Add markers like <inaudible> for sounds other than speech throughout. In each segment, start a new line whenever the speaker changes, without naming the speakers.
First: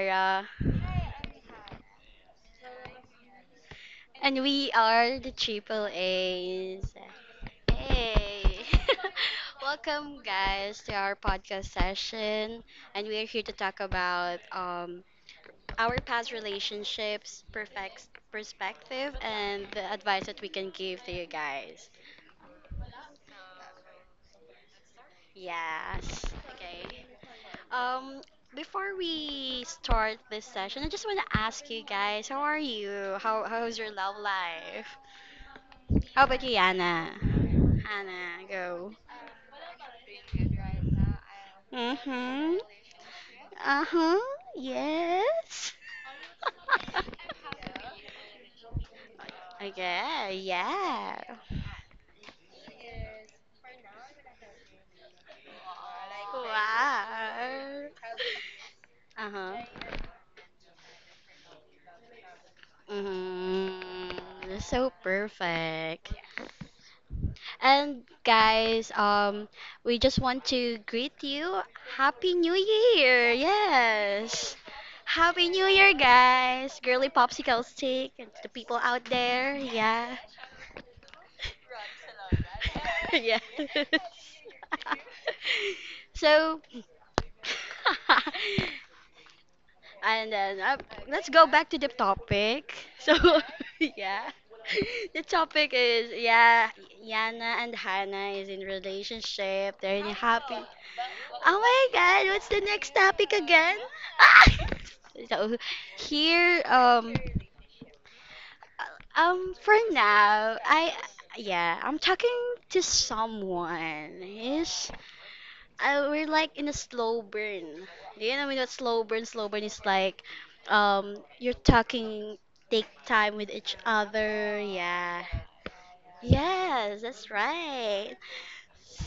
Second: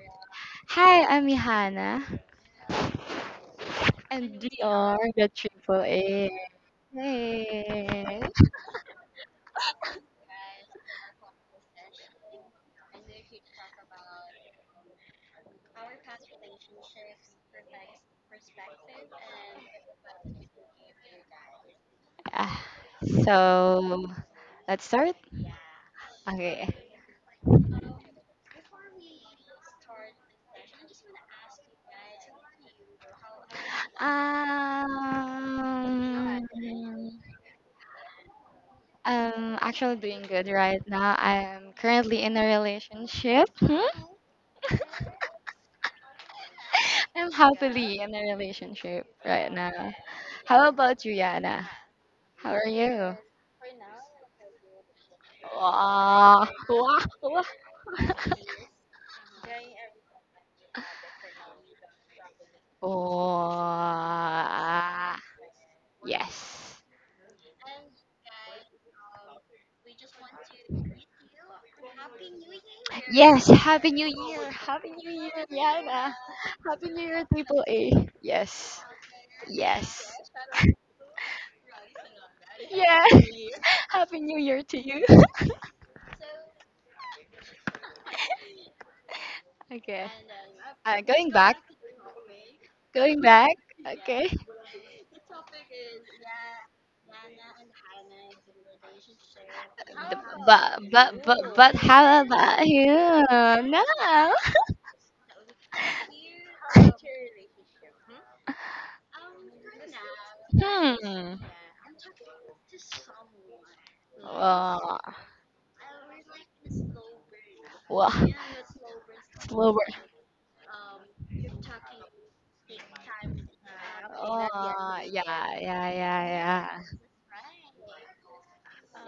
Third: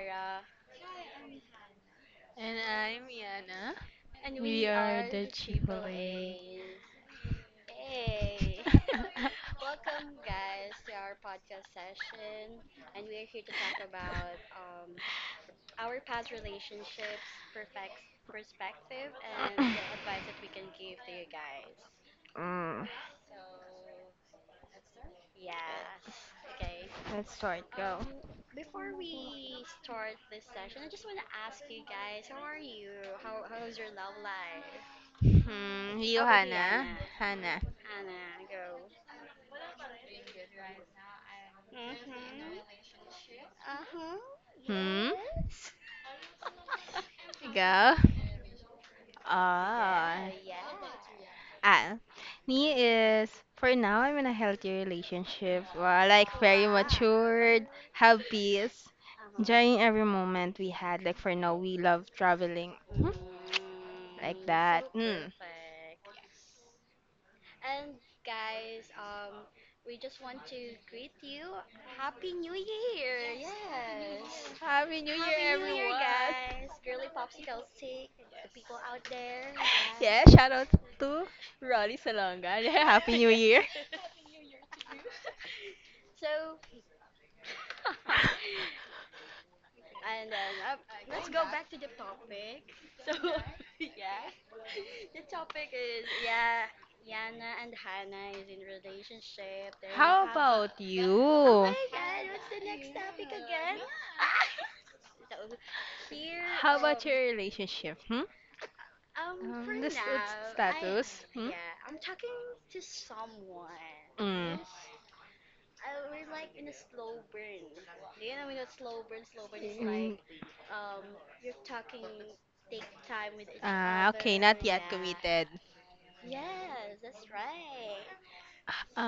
Ara.
Hi, I'm Johanna,
And I'm Yana.
and
And
we
We
we
are
are
are
the
the
the
Triple
Triple
A.
AAA. <laughs>
A's.
Hey.
Hey!
<laughs>
<laughs> Welcome, guys, to our podcast session. And we are here to talk about our past relationships, perfect perspective, and the advice that we can give to you guys.
Ah, So let's start.
Yes.
Okay.
Okay.
Let's start. Go.
Um, before we start this session, I just want to ask you guys, how are you? How's your love life?
Um,
Hmm, you
How about you,
Hannah.
Anna?
Hannah.
Anna, go.
I'm actually doing good right now. I'm currently in a
Mm-hmm.
relationship. Hmm?
Uh-huh.
Hmm?
Yes. <laughs>
I'm
Yes?
happily
Ikaw?
in a relationship right now.
Ah.
Okay,
How
Oh.
about you,
yeah.
Yana?
Ah.
How are
Me
you?
is for now I'm in a healthy relationship. Well, like oh,
Wow.
very
Wow. Wow.
matured,
Wow.
have peace, uh-huh,
Uh-huh.
enjoying every moment we had. Like for now we love traveling. Hmm.
Mm-hmm. So
Wow.
perfect.
Yes.
And guys, we just want to greet you. Happy New Year!
Yes. Happy New Year.
Yes!
Happy
Happy
New Year,
Happy New Year,
Yana.
guys!
Happy New
Girly
Year,
Popsicle
Triple A.
Stick and to the people
Yes.
out there.
<laughs>
Yes.
Yeah.
yes. Shout out to Rolly Salonga. <laughs> Yeah,
Yeah.
Happy
<laughs>
New
<laughs> yeah.
Year.
Happy New Year to you. <laughs>
<laughs> so, <laughs>
<laughs>
Okay.
and then
Uh,
let's
going
go
back.
back to the topic. So,
Going back.
<laughs>
Okay.
yeah. The topic is, yeah, Yana and Hannah is in relationship. They're in a happy.
about
But but but
Oh
you?
but
my
how
god, what's the
about you?
next topic again?
No.
<laughs> so here
Your relationship? Hmm?
for now I,
Hmm.
yeah, I'm talking to someone. Yes.
Well,
We're like in a slow burn.
wow.
Do you know what slow burn? Slow burn is
Slower.
like you're talking, take time with each
Ah, okay,
other.
not yet
Oh,
Yeah.
yeah,
committed. So,
yeah, yeah, yeah.
Yes, that's right.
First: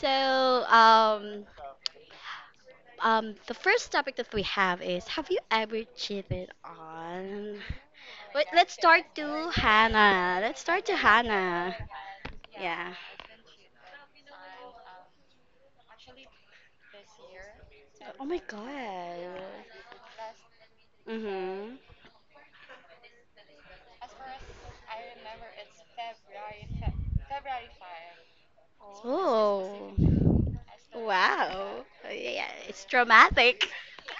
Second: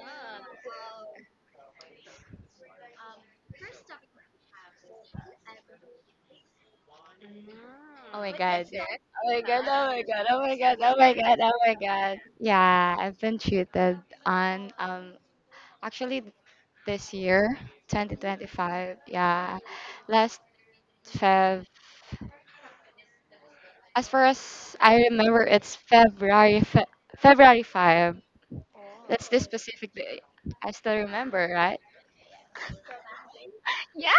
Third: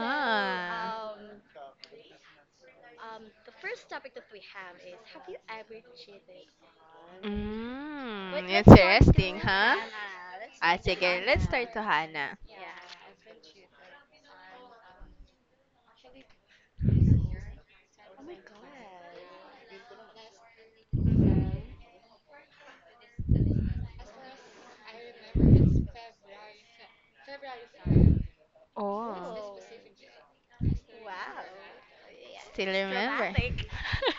So, um, the first topic that we have is, have you ever cheated on?
Oh my
Wait,
Mm,
god.
let's start
Oh my
interesting,
to
god,
huh?
oh my god,
Hannah.
oh my
Let's
god,
Ah,
start
oh
to
my
sige,
god,
let's
oh
start
my
Hannah.
to
god.
Hannah.
Yeah.
Yeah, I've been cheated on actually this year,
Oh my
2025.
god.
Yeah. Last Feb.
Mm-hmm.
As far as I remember, it's February 5. That's this
Oh,
specific
Oh.
day. I still remember, right?
Wow. Yeah,
still
it's
remember. <laughs>
traumatic.
Yeah,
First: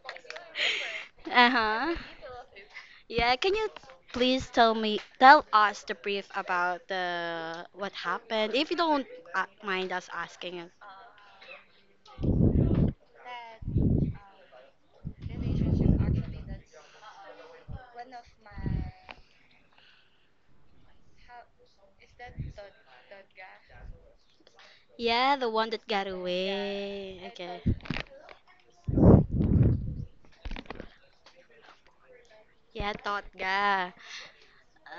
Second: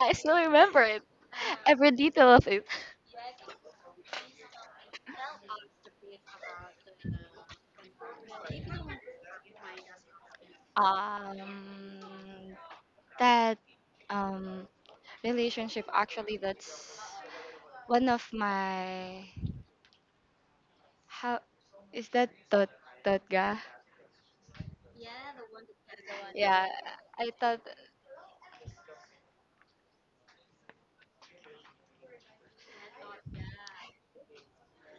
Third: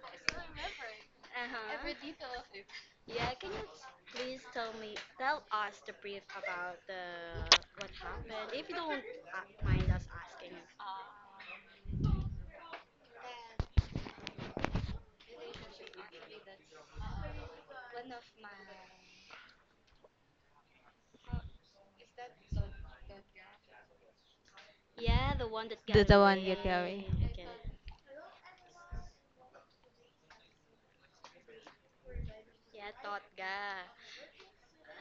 I still remember it.
<laughs>
Every
uh-huh.
detail of it.
Yeah, can you please tell me, tell us the brief about the what happened? If you don't mind us asking,
Um, that um, relationship actually, that's one of my how is that thought ga?
yeah, the one that
The
got
the one get
Yeah,
away.
away.
I
Okay.
thought
Yeah, Totga.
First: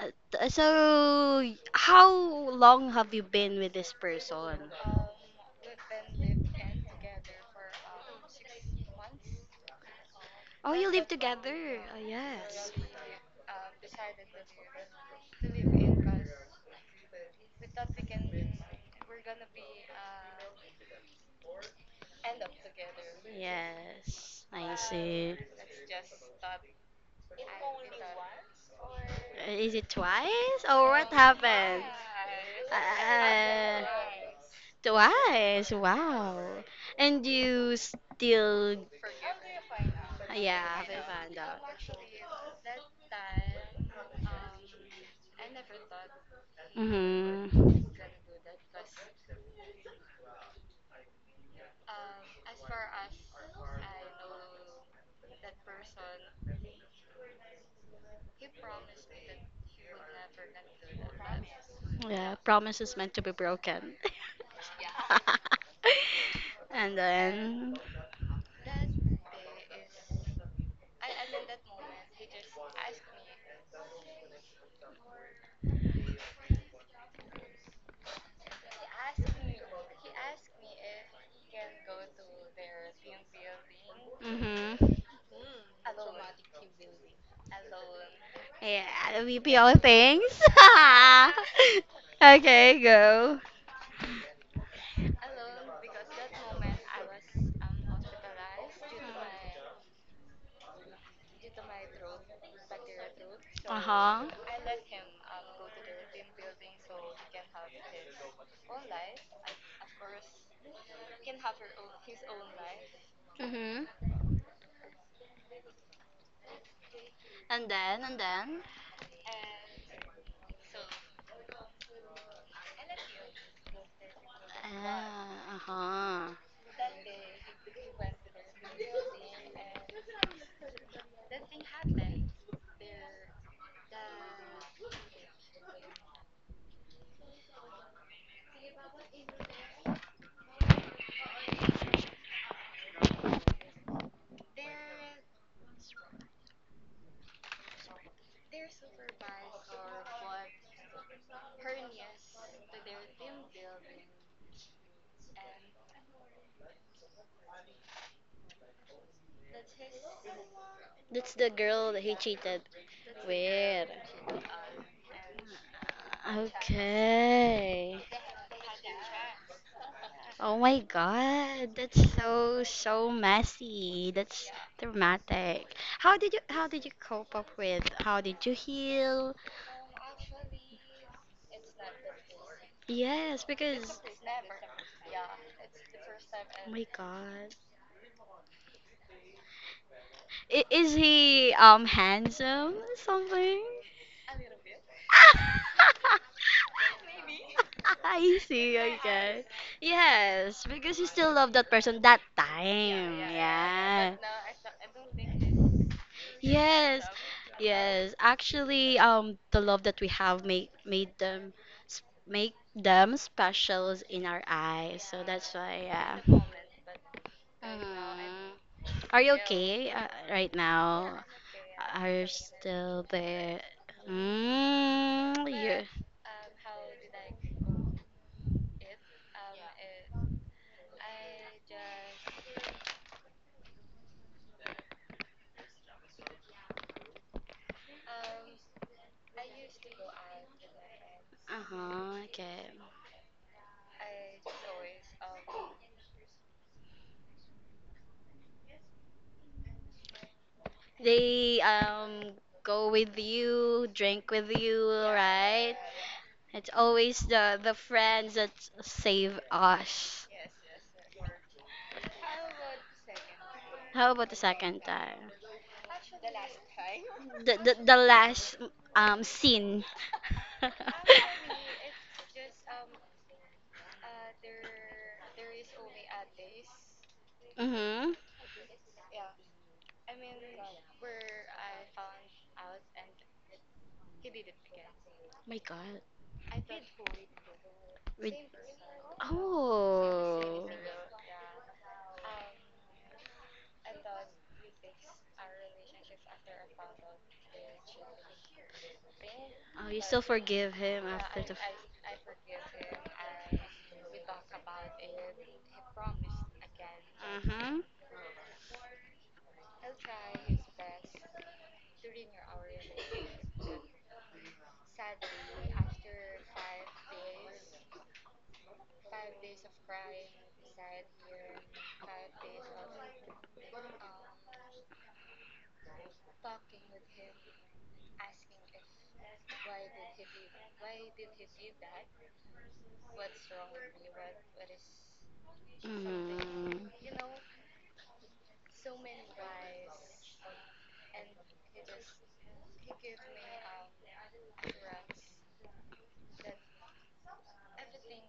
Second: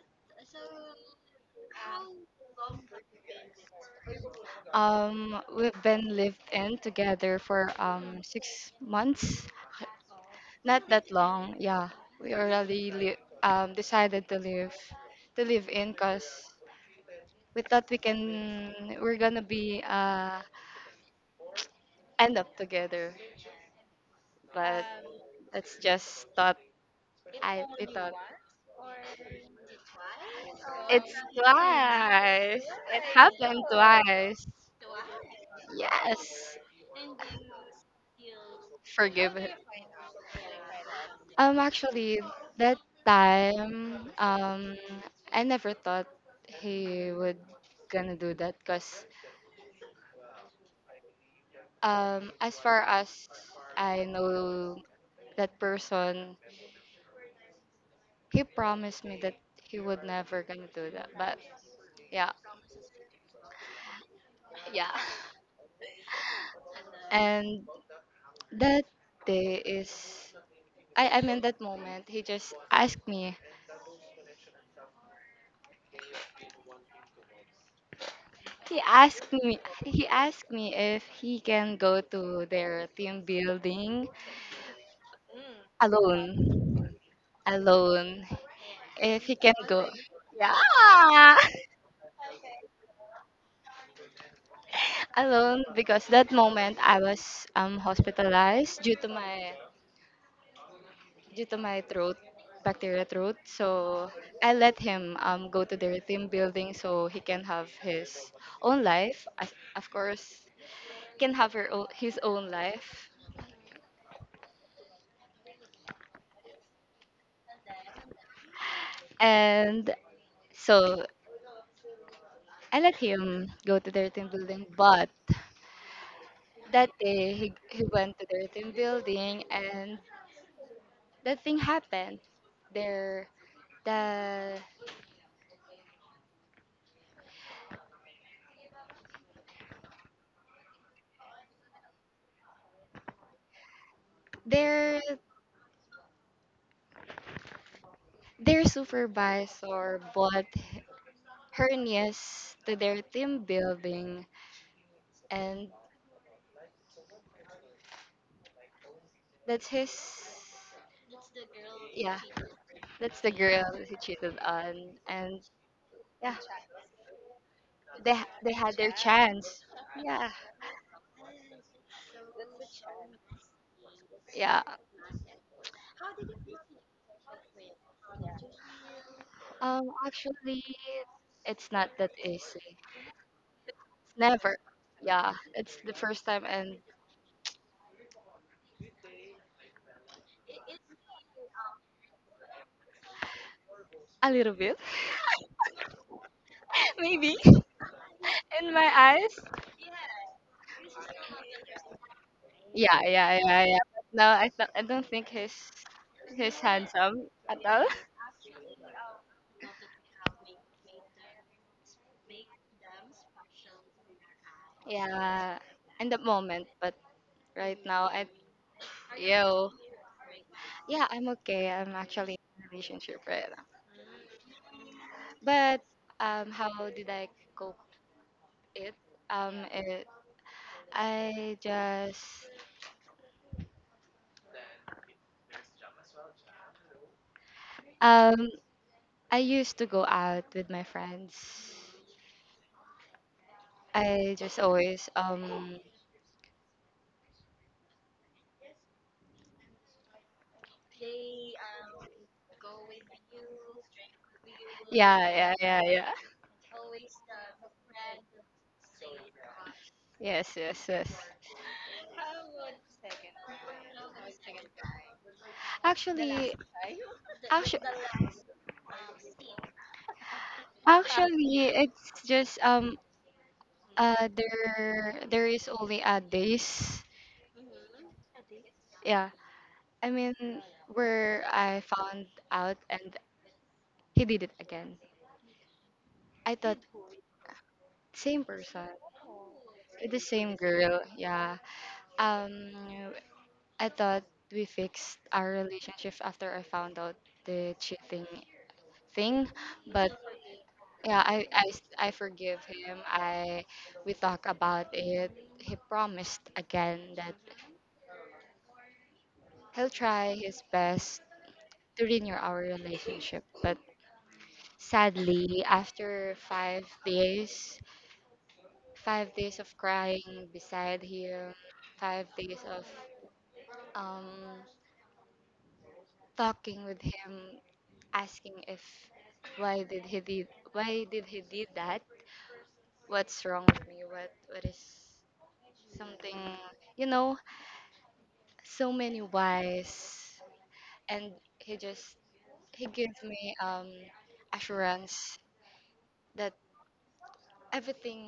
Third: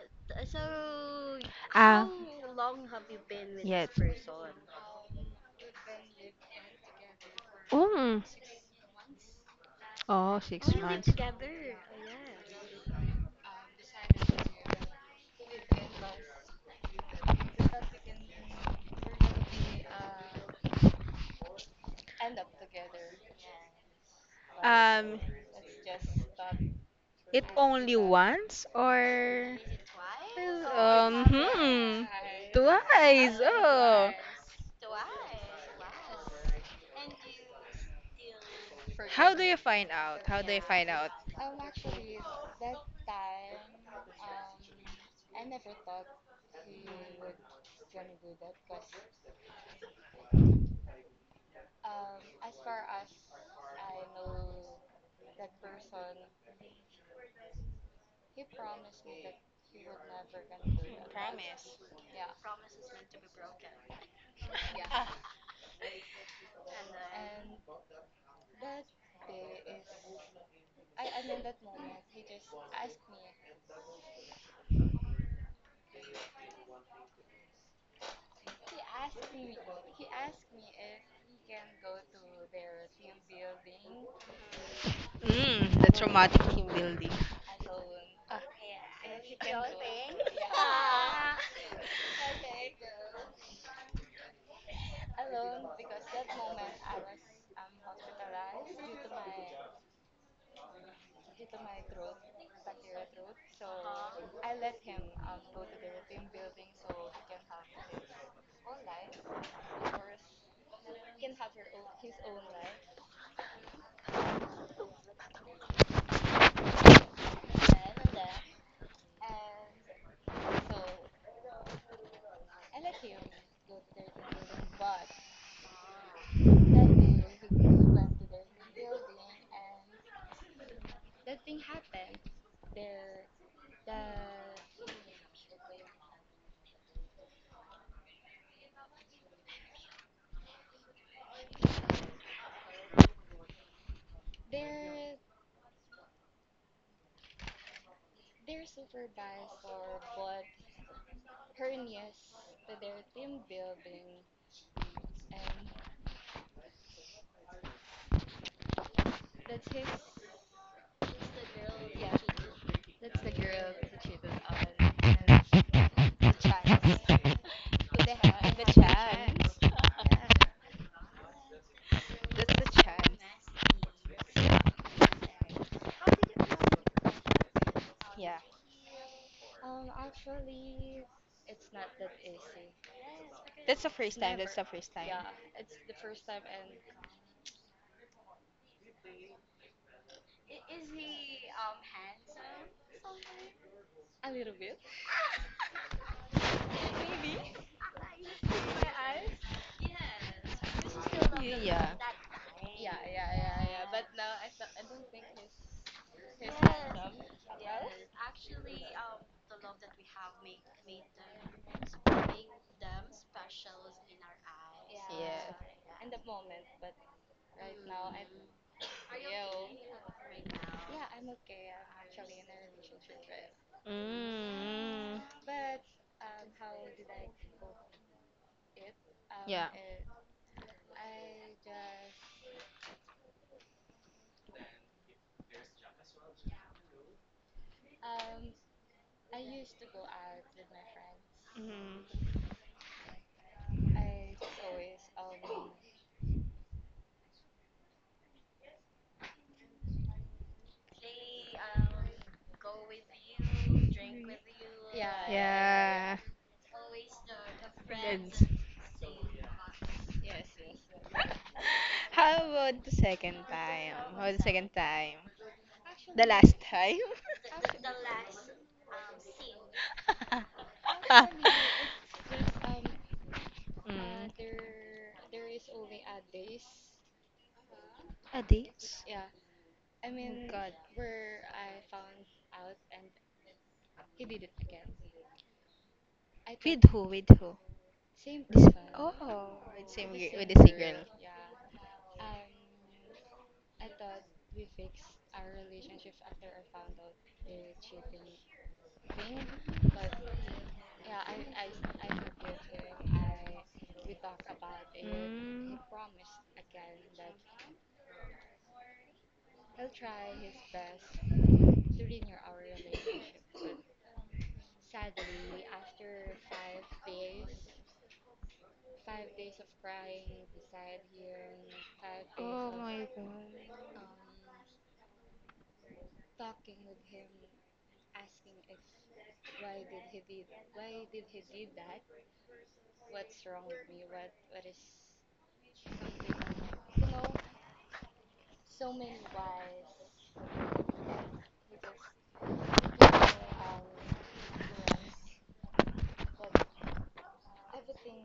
Uh, so,
Ah,
how long have you been with
yes.
this person?
we've been lived in together for
Mm.
6 months,
Oh, oh, six
Oh,
not
you
months.
live
that long.
together.
Yeah,
Oh,
we
yes.
already decided to live in because we thought we're gonna be end up together.
Yes, I
But
Um,
see.
it's just thought
it
I we
only
thought
once or
Is it twice? Or
well,
what
it's
um
happened?
hmm,
twice. It happened
Uh,
oh,
twice.
twice. Wow.
Yes.
And you still,
how
Forgive
do
it.
you find out? How do you
yeah,
find
haven't
out?
found out.
Actually, that time I never thought he would
Mm-hmm.
gonna do that, because as far as I know, that person, he promised me that he would never gonna do that. But
Promise.
yeah,
Yeah, promise is meant to be broken.
yeah.
<laughs>
<laughs> and
<laughs> And
then,
that day is, I mean, that moment he just asked me. He asked me he asked me if he can go to their team building
mhm,
The traumatic team
alone.
building.
Alone.
yeah,
If
the
he can
BPO
go.
things.
Yeah. <laughs>
<laughs>
The,
okay, go.
Alone, because that moment I was hospitalized, due to my throat bacteria throat. So
Uh huh.
I let him go to their team building so he can have his own life. As, of course, can have her own, his own life.
Mhm. And then, and then.
And so I let him go to their team building, but
Ah, uh huh.
that day he went to their team building and that thing happened. Their the their their supervisor bought her niece to their team building, and that's his,
That's the girl that he
yeah,
cheated
that's the girl
with.
he cheated on. And yeah,
Okay.
they had their chance.
chance.
Yeah,
Oh my God, that's
That's
so
the
so
chance.
messy. That's
yeah.
dramatic. How did you cope up with? How
Yeah.
did you heal?
Actually, it's not that easy.
Yes,
That's the
because.
first time.
Never.
That's the first time.
Yeah, it's the first time.
Oh
And
my God. Is he handsome or something?
a little bit, <laughs>
<laughs>
maybe,
I
<laughs> in
see,
my eyes.
okay. Yes, because you still love that
Yeah.
person that
Yeah,
time.
yeah, yeah, yeah. But
Yeah.
no, I don't think he's
Yes.
handsome at all. <laughs>
Yes, actually, the love that we have make made them make them specials in our eyes. So
Yeah.
that's
Yeah,
why,
in the
yeah.
moment, but right now, I,
Mhm. Are you
yo,
okay right
yeah,
now?
I'm okay. I'm
Are you
actually in a
still
relationship right
there?
now.
Mm.
Mm,
But
you.
how did I cope? It. Um,
Yeah.
it. I just. Um. I used to go out with my friends.
Uh-huh,
Mm.
okay.
I just always.
They go with you, drink with you,
Yeah, yeah,
right?
yeah, yeah.
Yeah.
It's always the friends
That's—
that save us.
Yes, yes, yes.
<laughs> How about the second time?
How
How
about the
about the second
second
time?
time?
The
Actually,
last time?
The the,
actually,
the last scene.
<laughs>
actually, it's
<laughs>
just there is only a days.
mhm.
Yeah. I mean,
Oh,
where I found out, and he did it again.
My God.
I thought
with who? With who?
With
same
This.
person,
Oh,
the same
with
oh.
girl. Yeah. Um, I thought we fixed our relationship after I found out the cheating thing,
Oh, you
but
still forgive him
yeah,
after.
I forgive him. I we talk about
he.
it. He
Mm,
promised again that
Mhm.
he'll try his best to renew our relationship, but sadly, after 5 days, 5 days of crying beside him, 5 days of
god.
um talking with him, asking if why did he did why did he did that? What's wrong with me? What is something,
Mhm.
you know? So many whys, and he just he gives me assurance that everything,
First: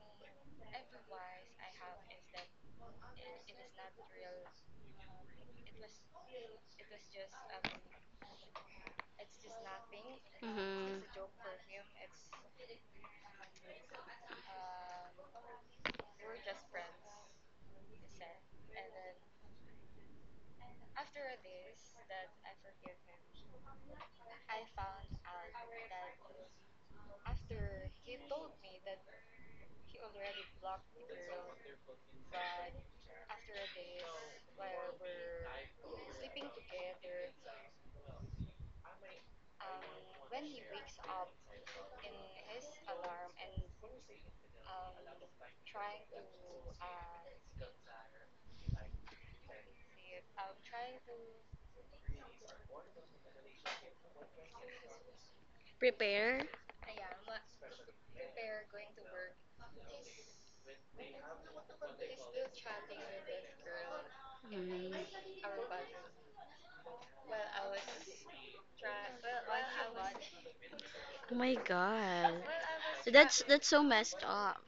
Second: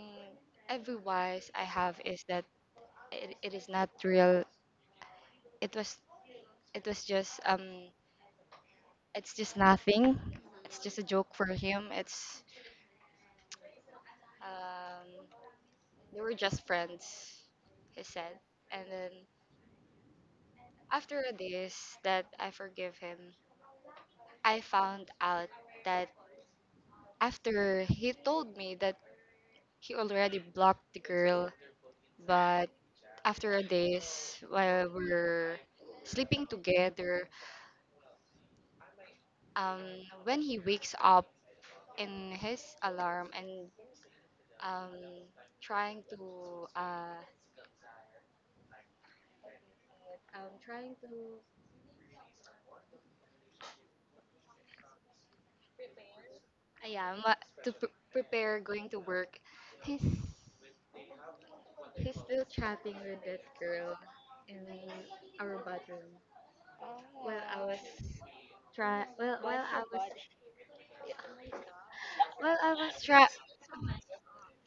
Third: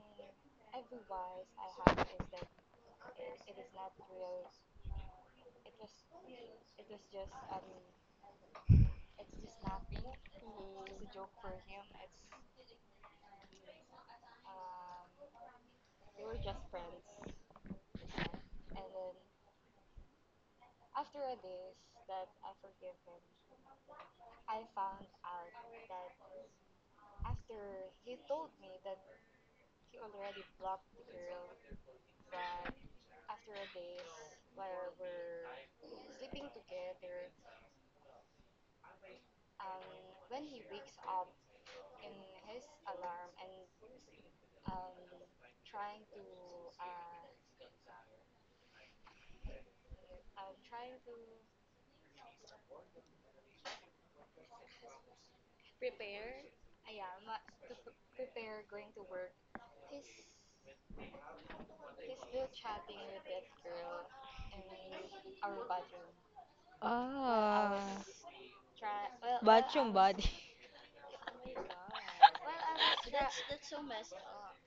every whys I have is that it is not real. It was it was just it's just nothing. It's just
Mhm.
a joke for him. It's um they were just friends, he said. And then after this, that I forgive him, I found out that after he told me that he already blocked the girl, but after this, while we're sleeping together, um, when he wakes up in his alarm and, um, trying to, trying to,
Prepare.
Ah, Yeah, ma- prepare going to work. He's he's still chatting with that girl in
Mhm.
our bathroom. While
well,
I
Ah.
was
Well,
while
well,
I
yung
was,
body.
Oh my
<laughs> Oh,
God.
while I was try
well.
That's so messed up.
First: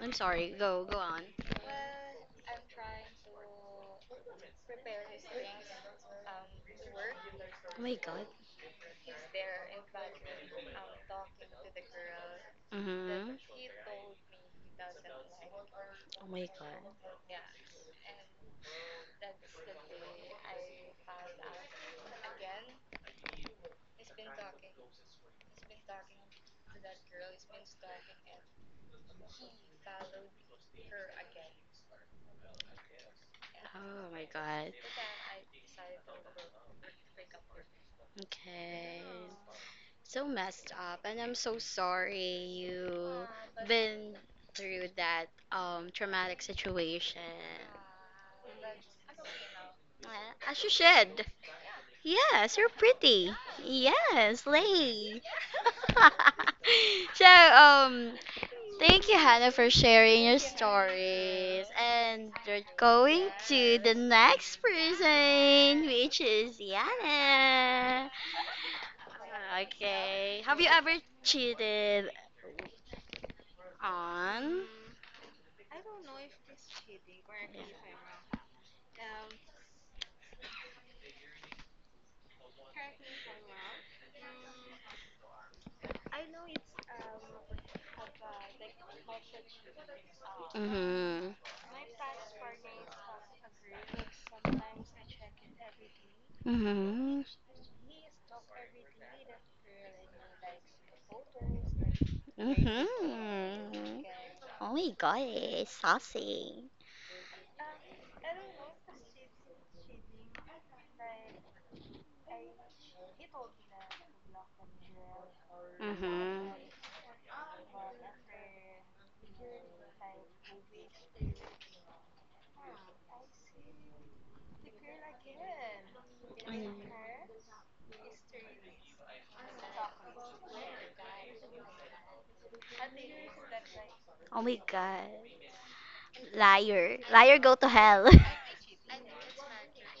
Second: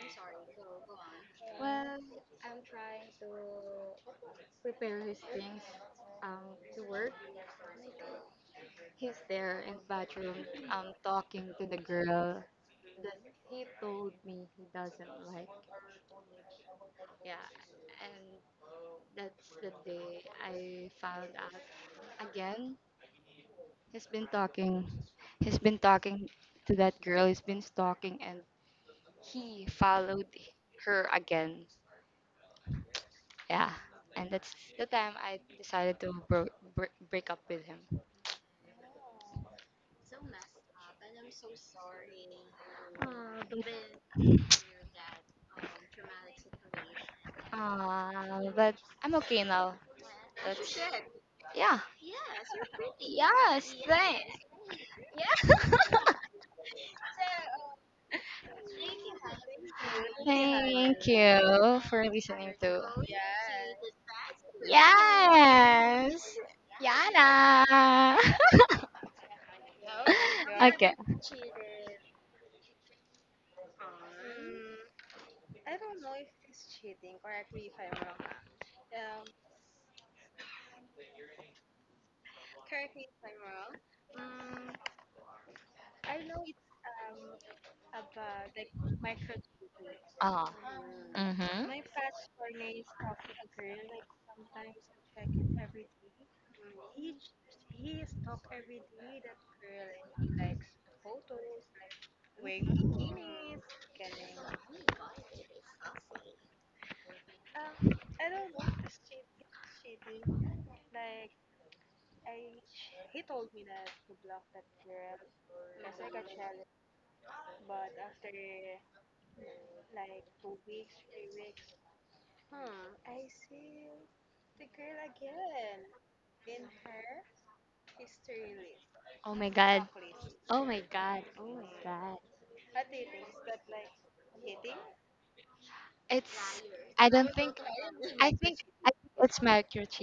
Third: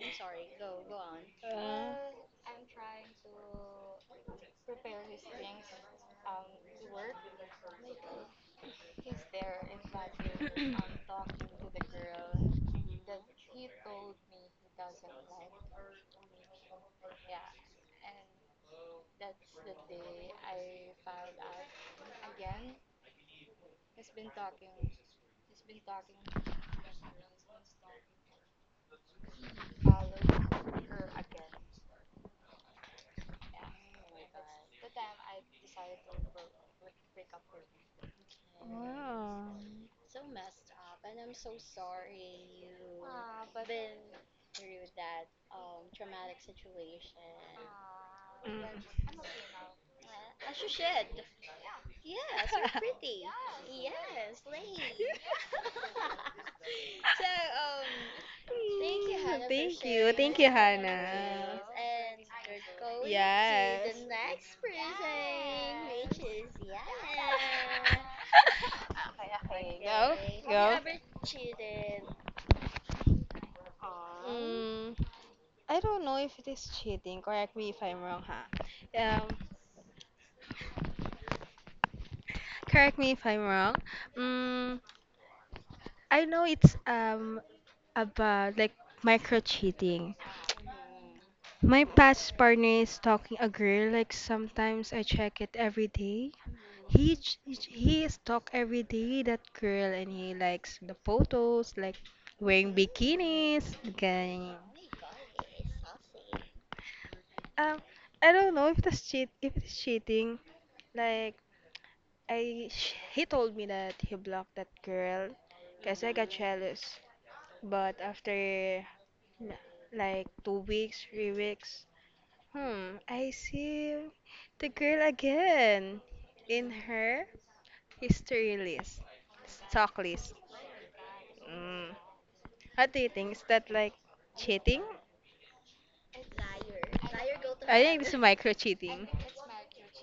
I'm sorry. Go go on.
Uh,
well I'm trying to prepare his things to work.
Oh my God.
He's there in bathroom, talking to the girl that
Mm-hmm.
he told me he doesn't like.
Oh my god.
Yeah. That's the day I found out. Again, he's been talking. He's been talking to that girl. He's been stalking, and he followed her again. Yeah,
Oh my
and that's
god.
the time I decided to break up with him.
Okay.
wow. Well.
So messed up and I'm so sorry
Aw,
you been through that traumatic situation.
But
Mm.
I'm okay now.
Uh, As you
That's
should.
yeah.
Yes, you're
<laughs>
pretty.
Yes, thanks.
Yes, Lay.
<laughs>
<laughs> so, um,
Mm,
thank you, Hannah, for
thank you.
sharing your
Thank you,
Thank
Hannah.
stories.
you for
And
listening
we're
to.
Experiences.
going to the
Yes.
next person, which
Yes,
is
Yana.
Yana.
<laughs> Go,
Okay. Have
<laughs>
you
go.
Okay.
ever cheated on?
Mm. I don't know if it is cheating. Correct me if I'm wrong, huh? Um, correct me if I'm wrong. Mm, I know it's about like micro cheating.
Oh.
Mhm.
Mm-hmm.
My past partner is stalking a girl. Like sometimes I check it every day. He
Mhm.
ch- he ch- he is talk every day that girl and he likes the photos like wearing bikinis
Mhm.
ganyan.
Oh my god, it's saucy.
Um, I don't know if that's cheat if it's cheating. Like I sh- he told me that he blocked that girl because I got
Mhm.
jealous. But after n- like 2 weeks, 3 weeks, I see the girl again in
Mm.
her history list,
Oh my god.
stock list.
Oh my god.
Mm. How do you think? Is that like
Oh my
cheating?
god.
It's.
Liar.
I don't
Liar, go
think.
to
I think
hell.
it's
I
<laughs>
micro
think. I
cheating.
think it's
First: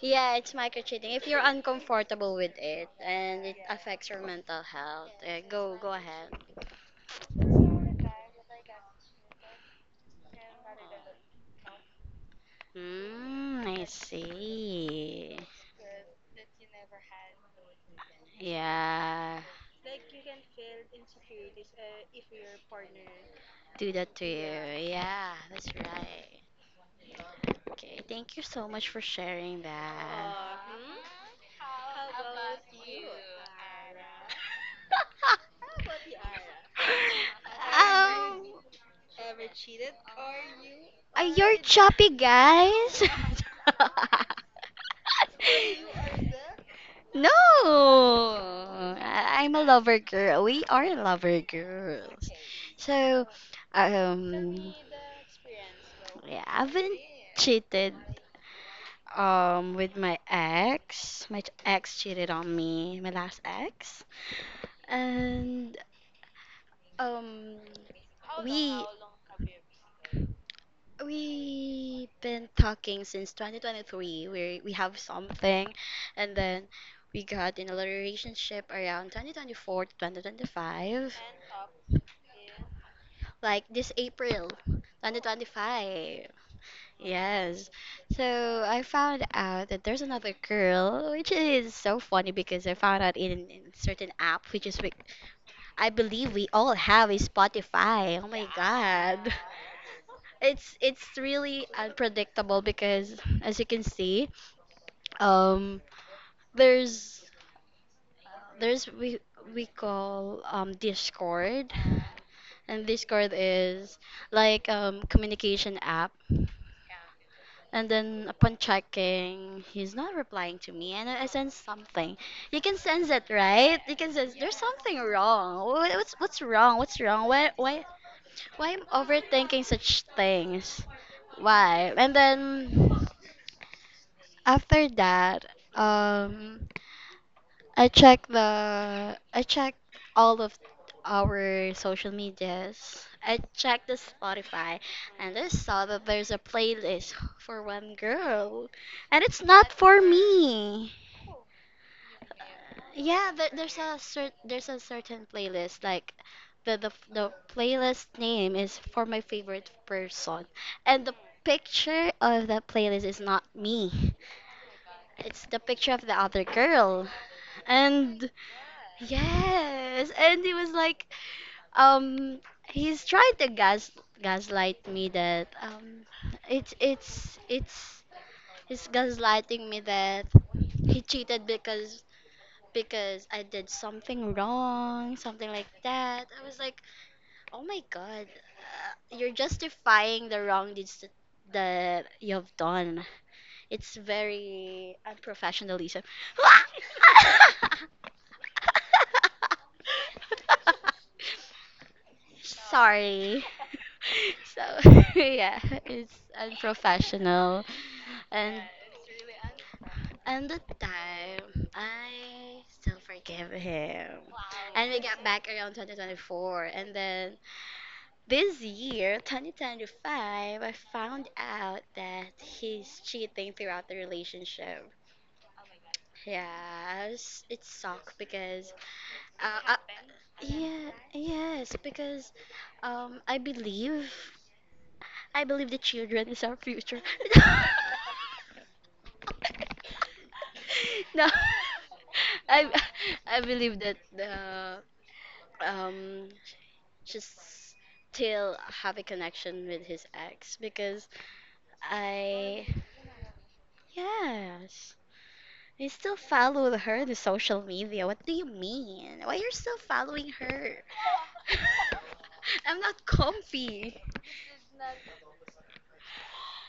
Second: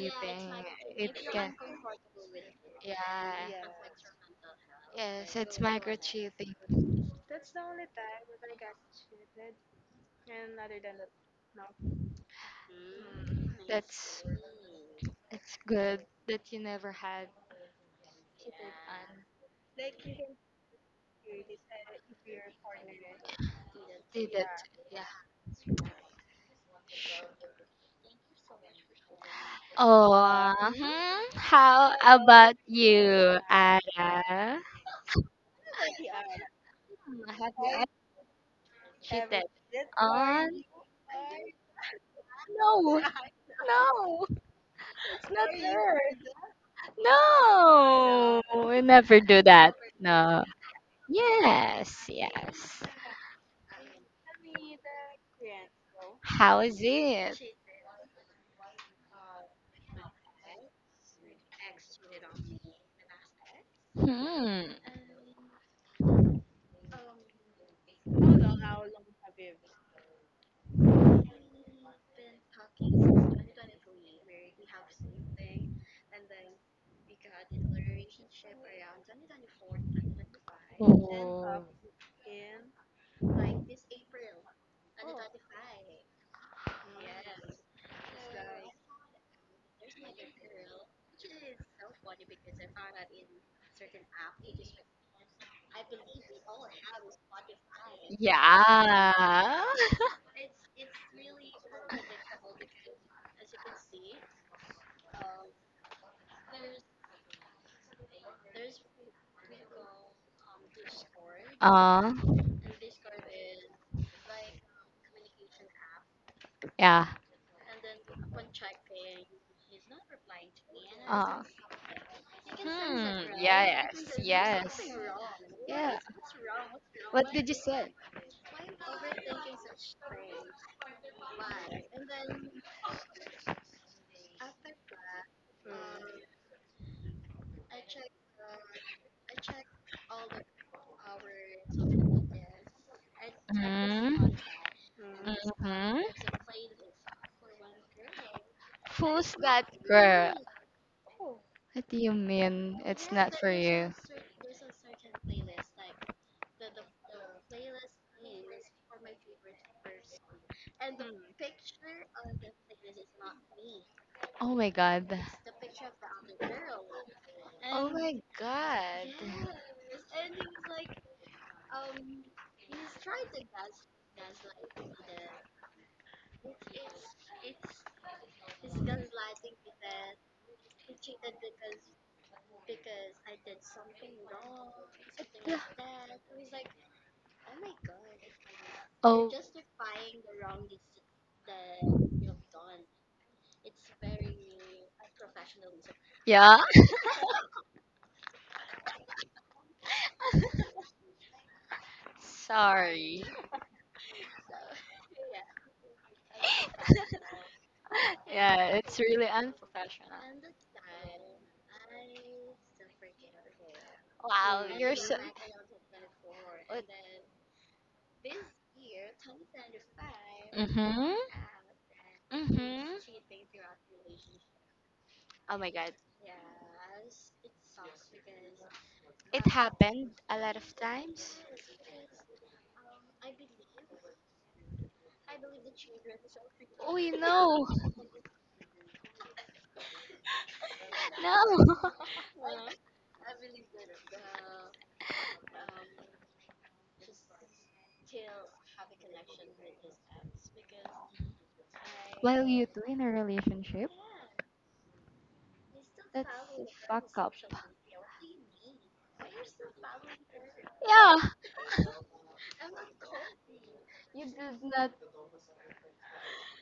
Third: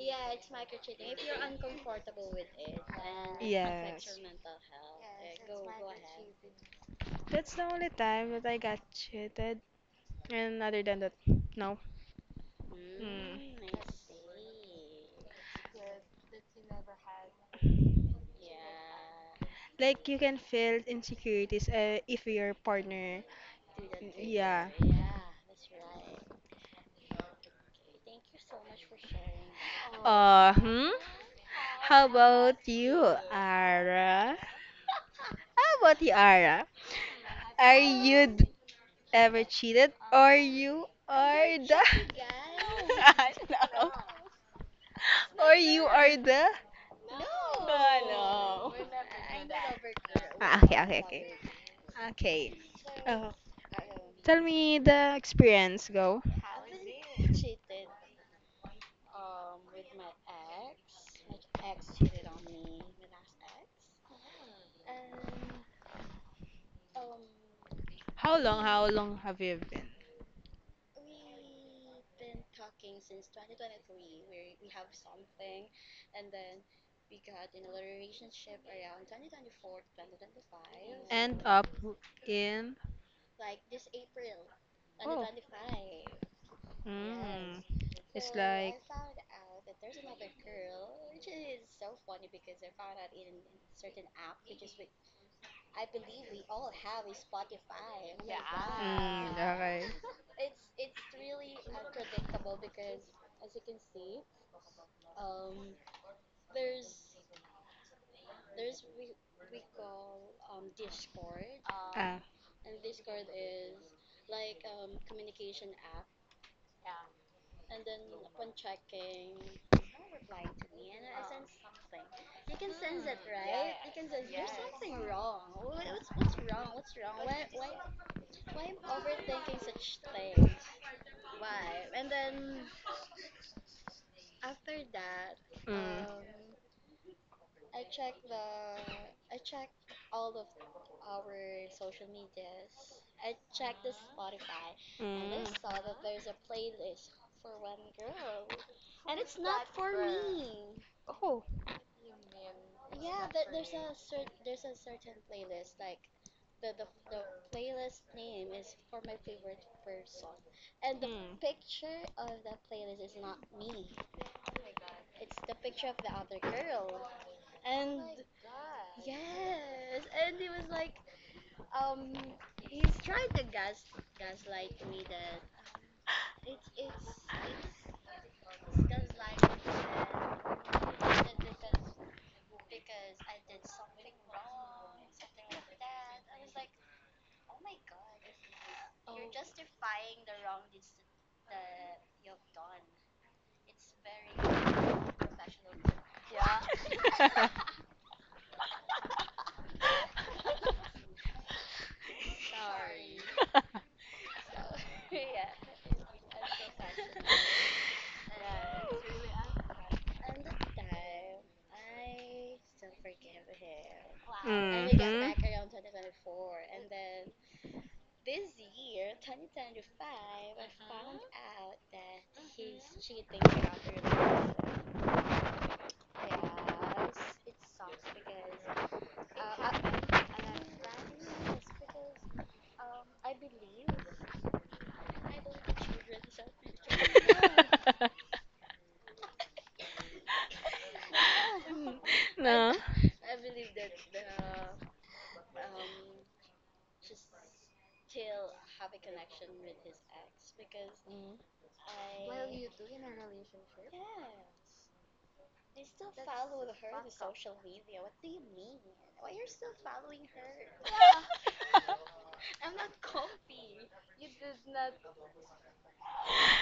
Yeah, it's micro cheating.
It
If you're
can.
uncomfortable with it and it
Yeah.
Yes.
affects your mental health,
Yes, it's
go go ahead.
microchipping.
That's the only time that I got cheated. And other than that, no. Mm.
Mm, I
That's.
see.
It's good that you never had it
Yeah,
Like you can feel insecurities if your partner.
do that to
did it.
Yeah.
you.
Yeah.
Yeah, that's right. Okay, thank you so much for sharing that.
Uh
Oh,
hmm.
<laughs>
mhm. How
How
about
about you,
you, Ara?
Ara?
Have
How about you, Ara? Are
you
you
um,
d-
ever
ever
cheated
cheated
on?
or
On?
you
are
are
you
the? <laughs>
choppy
No,
guys?
No.
no, <laughs> it's not
Or you
fair.
are the?
<laughs> No,
No,
No,
we never do
I'm a
that.
lover girl.
No.
ah,
We
okay,
are
okay, okay.
lover
Yes,
girls.
Okay.
yes.
So,
Oh, tell
um,
me the experience. Go.
yeah, I
How is
haven't
it?
cheated with my ex. My ex cheated on me, my last ex,
Hmm.
and um, we
How long have you been?
we been talking since 2023. We have something, and then we got in a little relationship around 2024 to 2025.
End
Oh.
up in.
Like this April
Oh.
2025.
Mm.
Yes.
It's
So
like.
I found out that there's another
Mm,
girl, which is so funny because I found out in certain app, which is we, I believe we all have
okay.
a Spotify. Oh my
Yeah.
God. <laughs> It's really unpredictable because as you can see, um, there's there's we call Discord,
Uh,
Ah.
and Discord is like communication app.
yeah.
And then upon checking, he's not replying to me, and I
Uh,
sense something. You can sense
hmm.
it, right? You can
Yes.
sense there's
Yes.
something wrong. Wha-
Yeah.
What's what's wrong? What's wrong?
What
Why
did you
why
say?
why I'm overthinking such things? Why? And then after that,
Mm.
um, I check the I check all of our social medias. I checked the
Mm.
Spotify and I
And
saw that
Mm-hmm.
there's
mm.
a playlist for one girl. And
Who's
it's not
that
for
girl?
me.
Oh.
What do you mean? It's
Yeah,
not
there,
for
there's a
you.
cer- there's a certain playlist like the playlist name is for my favorite person. And the
Mm.
picture of that playlist is not me.
Oh my god.
It's the picture of the other girl.
Oh my
And
god.
yes, and he was like, um, he's trying to gaslight me that it's he's gaslighting me that he cheated because I did something wrong, something like that. I was like, oh my god, you're
Oh,
justifying the wrong deeds that that you've done. It's very unprofessionalism.
yeah.
<laughs>
Sorry.
Sorry. <laughs>
<laughs> Wow.
So <laughs> yeah, it's unprofessional. And
Yeah, it's really unprofessional.
and the time I still forgive him.
Wow,
And
And
you're
we
mhm.
so.
got back around 2024 and then this year, 2025, I found
Mm-hmm.
out that he's
Mm-hmm.
cheating throughout the relationship.
Oh my god.
Yes, it sucked because
It
uh, uh,
happened a lot of
yeah,
times.
yes, because um, I believe I believe the children is our future.
Oh, you
<laughs>
<laughs>
know.
no,
<laughs> No.
And
I
no.
I believe that the um just still have a connection with his ex because
Mm,
While
I.
you two in a relationship,
Yes. I still follow her in the
fuck up.
social media. What do you mean? Why you're still following her?
yeah,
Yeah.
you do not.
<laughs> I'm not comfy.
You did not.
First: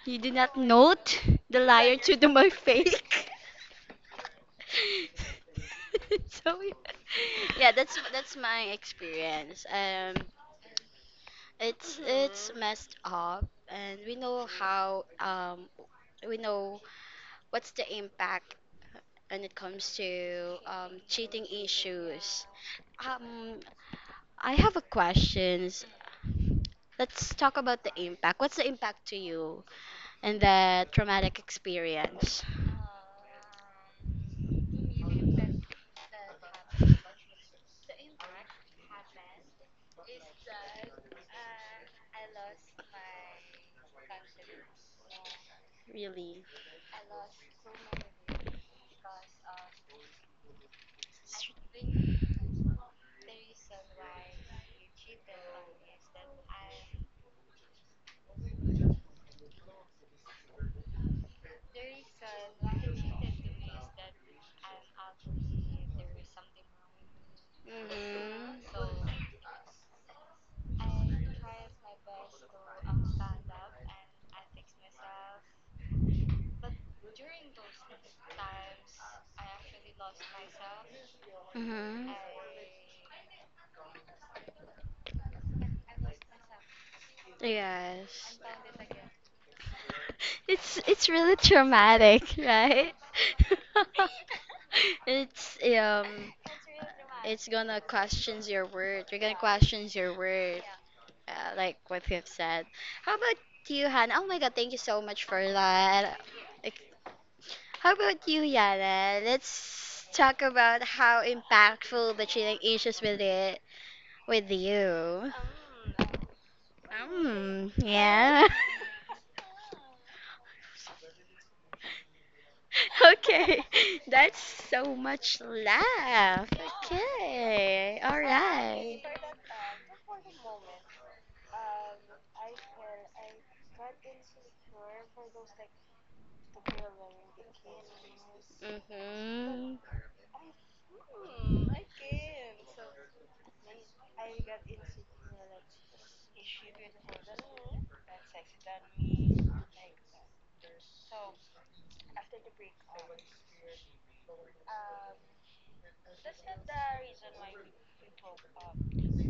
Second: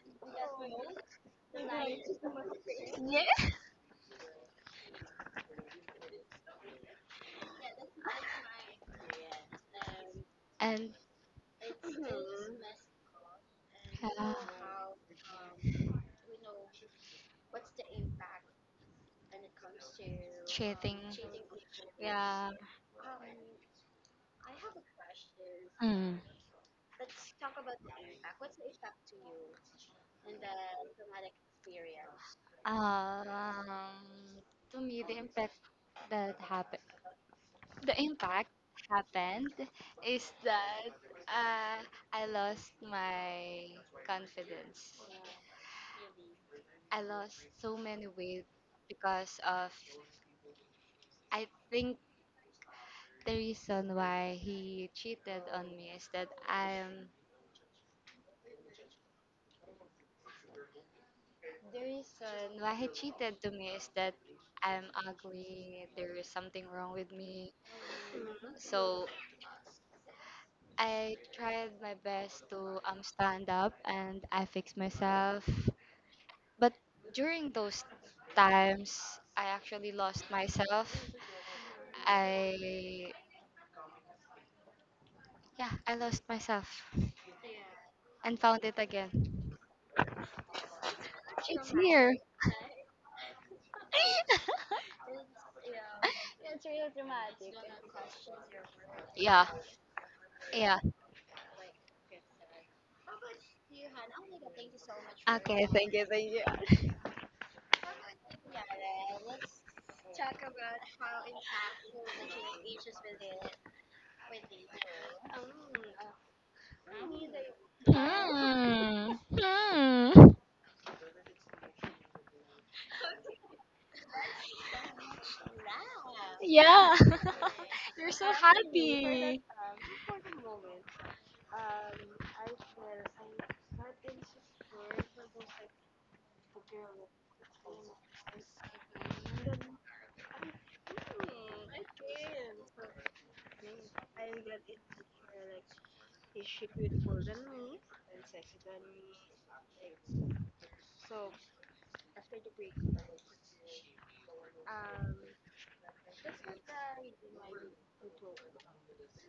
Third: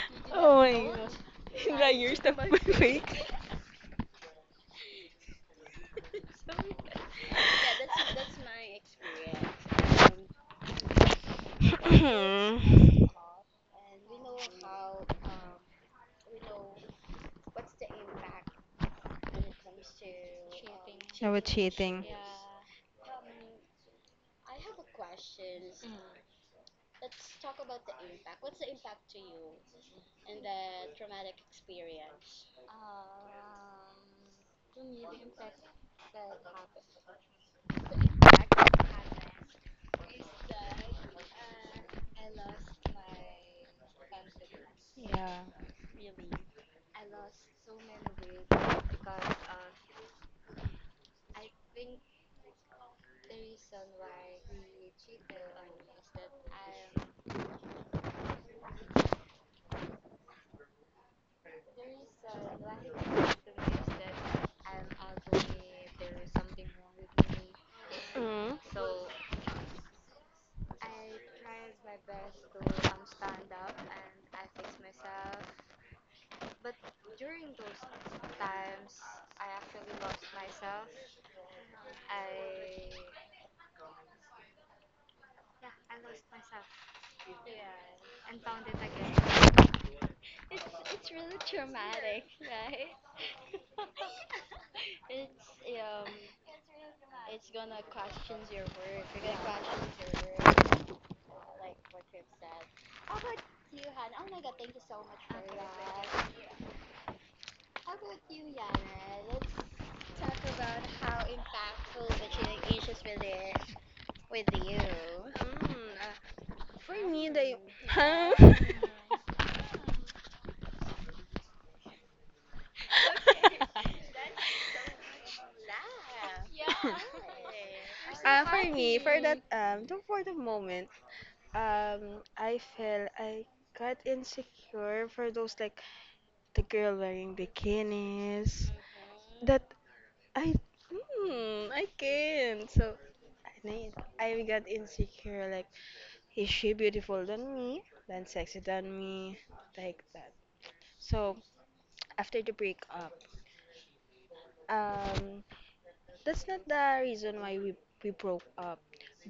You do
Oh, know
not
my what god.
note the liar
Can you're
to the
stuck
my
with <laughs> fake.
fake. <laughs> so yeah, yeah, that's my experience.
And
<clears throat> When it
It's messed up, and we
yeah,
know how we know what's the impact when it comes
um,
to
cheating.
now with
cheating
cheating. Cheating.
issues.
Yeah.
Um, I have a questions.
Mm.
Let's talk about the impact. What's the impact to you and the traumatic experience?
Um, To me, the impact. That happened, the impact happened is that, uh, I lost my confidence.
Yeah, yeah.
Really.
I lost so many weight because of, I think, the reason why he cheated on me is that I'm, the reason why he cheated to me is that I'm ugly. There is something wrong with me.
Hmm?
Mhm.
So I tried my best to, stand up, and I fixed myself. But during those times, I actually lost myself.
Mhm.
I, yeah, I lost myself
Yes.
and found it again.
<laughs> It's really
It's here.
traumatic, right? <laughs> it's um it's gonna questions your word. You're gonna
Yeah,
questions your word,
yeah.
like what you've said. How about you, Hannah? Oh my God, thank you so much for
Okay, thank you,
that.
thank you.
How about you, Yana? Let's talk about how impactful the cheating issues with it with you.
Mm. For me, they. <laughs>
Mm,
Huh? <laughs>
yeah. <laughs>
Mm.
<laughs> Okay, that's so much laugh. Okay, all
<laughs> Sorry, for me,
right.
for that. Sorry. The, for the moment, I feel I got insecure for those like the girl wearing bikinis that
Mhm.
I I can't. So I need, I got insecure like is she beautiful than me? Than sexy than me? Like that. So after the breakup, um, that's not the reason why we broke up.